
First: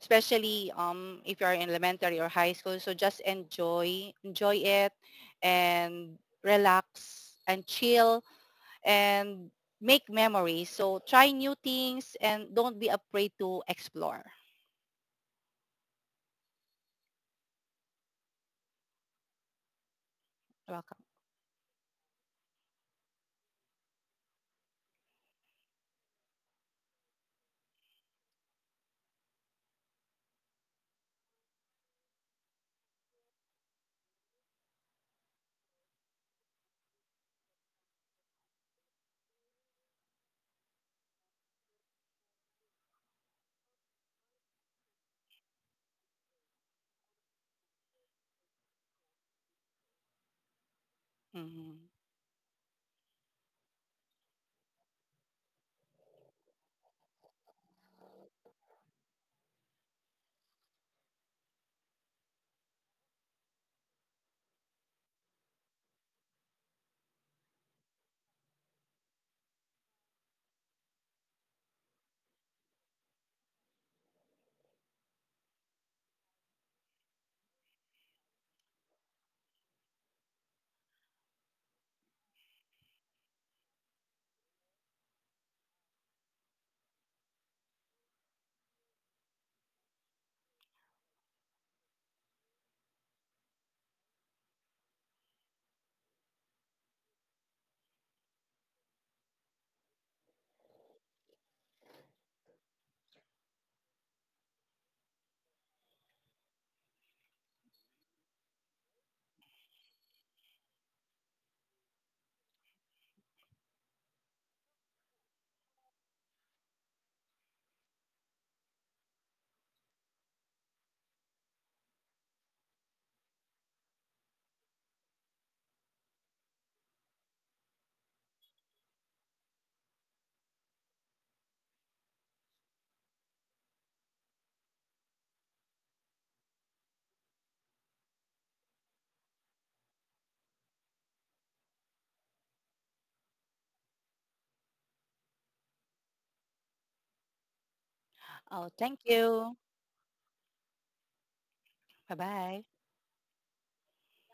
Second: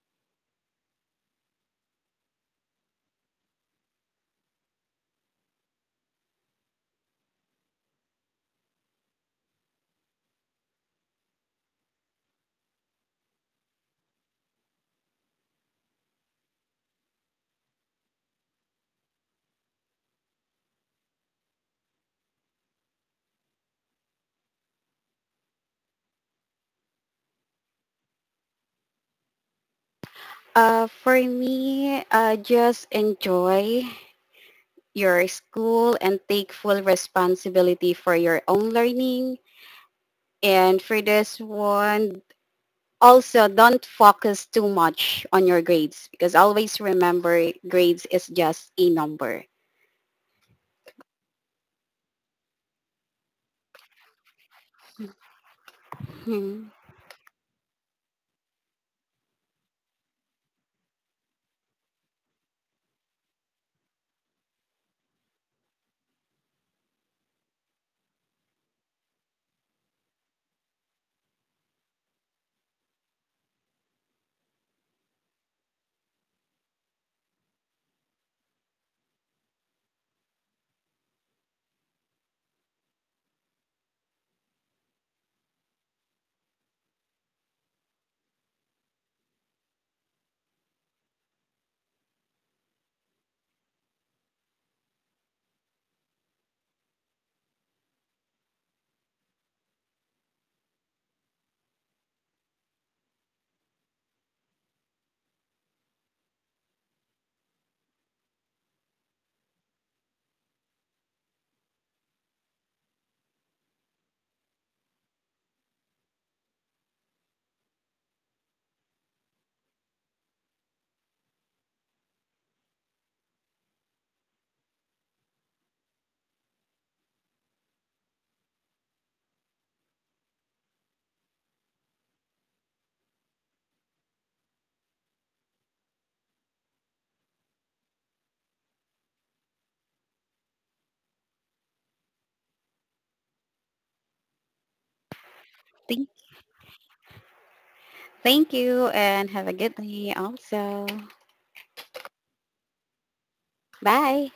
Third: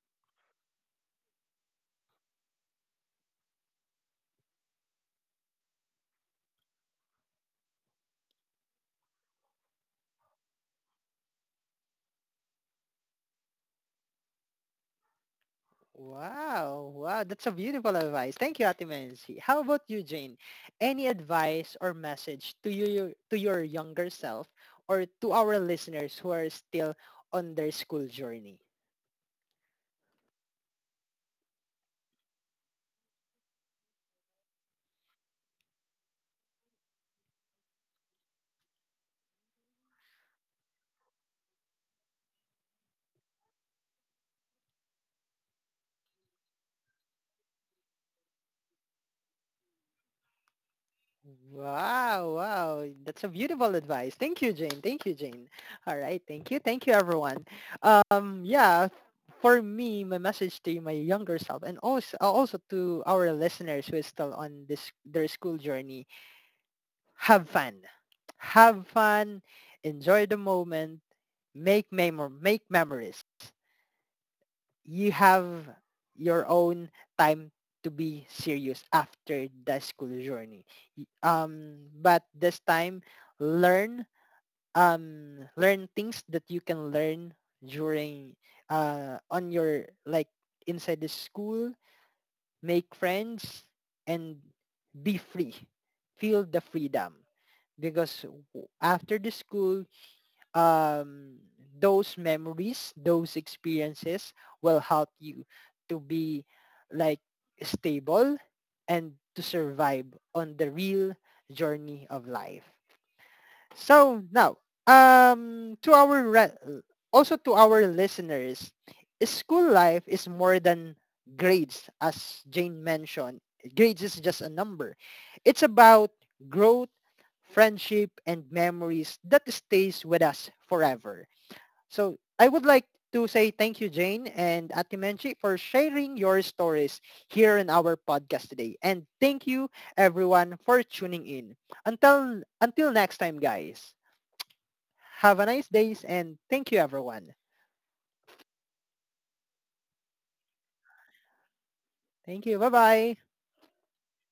B: especially if you are in elementary or high school. So just enjoy, enjoy it and relax and chill and make memories. So try new things and don't be afraid to explore.
A: Wow, wow, that's a beautiful advice. Thank you, Ate Menzi. How about you, Jane?
B: Welcome.
A: Any advice or message to you, to your younger self, or to our listeners who are still on their school journey?
C: For me, just enjoy your school and take full responsibility for your own learning. And for this one, also don't focus too much on your grades because always remember grades is just a number.
B: Mhm.
A: Wow, wow, that's a beautiful advice. Thank you, Jane. Thank you, Jane. All right,
C: Hmm.
A: thank you, everyone. Yeah, for me, my message to my younger self, and also to our listeners who is still on this their school journey, have fun. Have fun. Enjoy the moment. Make memories. You have your own time to be serious after the school journey. But this time, learn learn things that you can learn during, on your, like, inside the school, make friends, and be free. Feel the freedom. Because after the school, um, those memories, those experiences will help you to be, like, stable and to survive on the real journey of life. So now, to also to our listeners, school life is more than grades, as Jane mentioned. Grades is just a number. It's about growth, friendship, and memories that stays with us forever. So I would like to say thank you, Jane and Ate Menchi, for sharing your stories here in our podcast today. And thank you, everyone, for tuning in. Until next time, guys. Have a nice day
C: Thank.
A: and thank you, everyone.
C: Thank
B: Oh,
C: you
B: thank
C: and have a
B: you.
C: good day also.
A: Thank you.
B: Bye-bye.
A: Bye-bye.
C: Bye.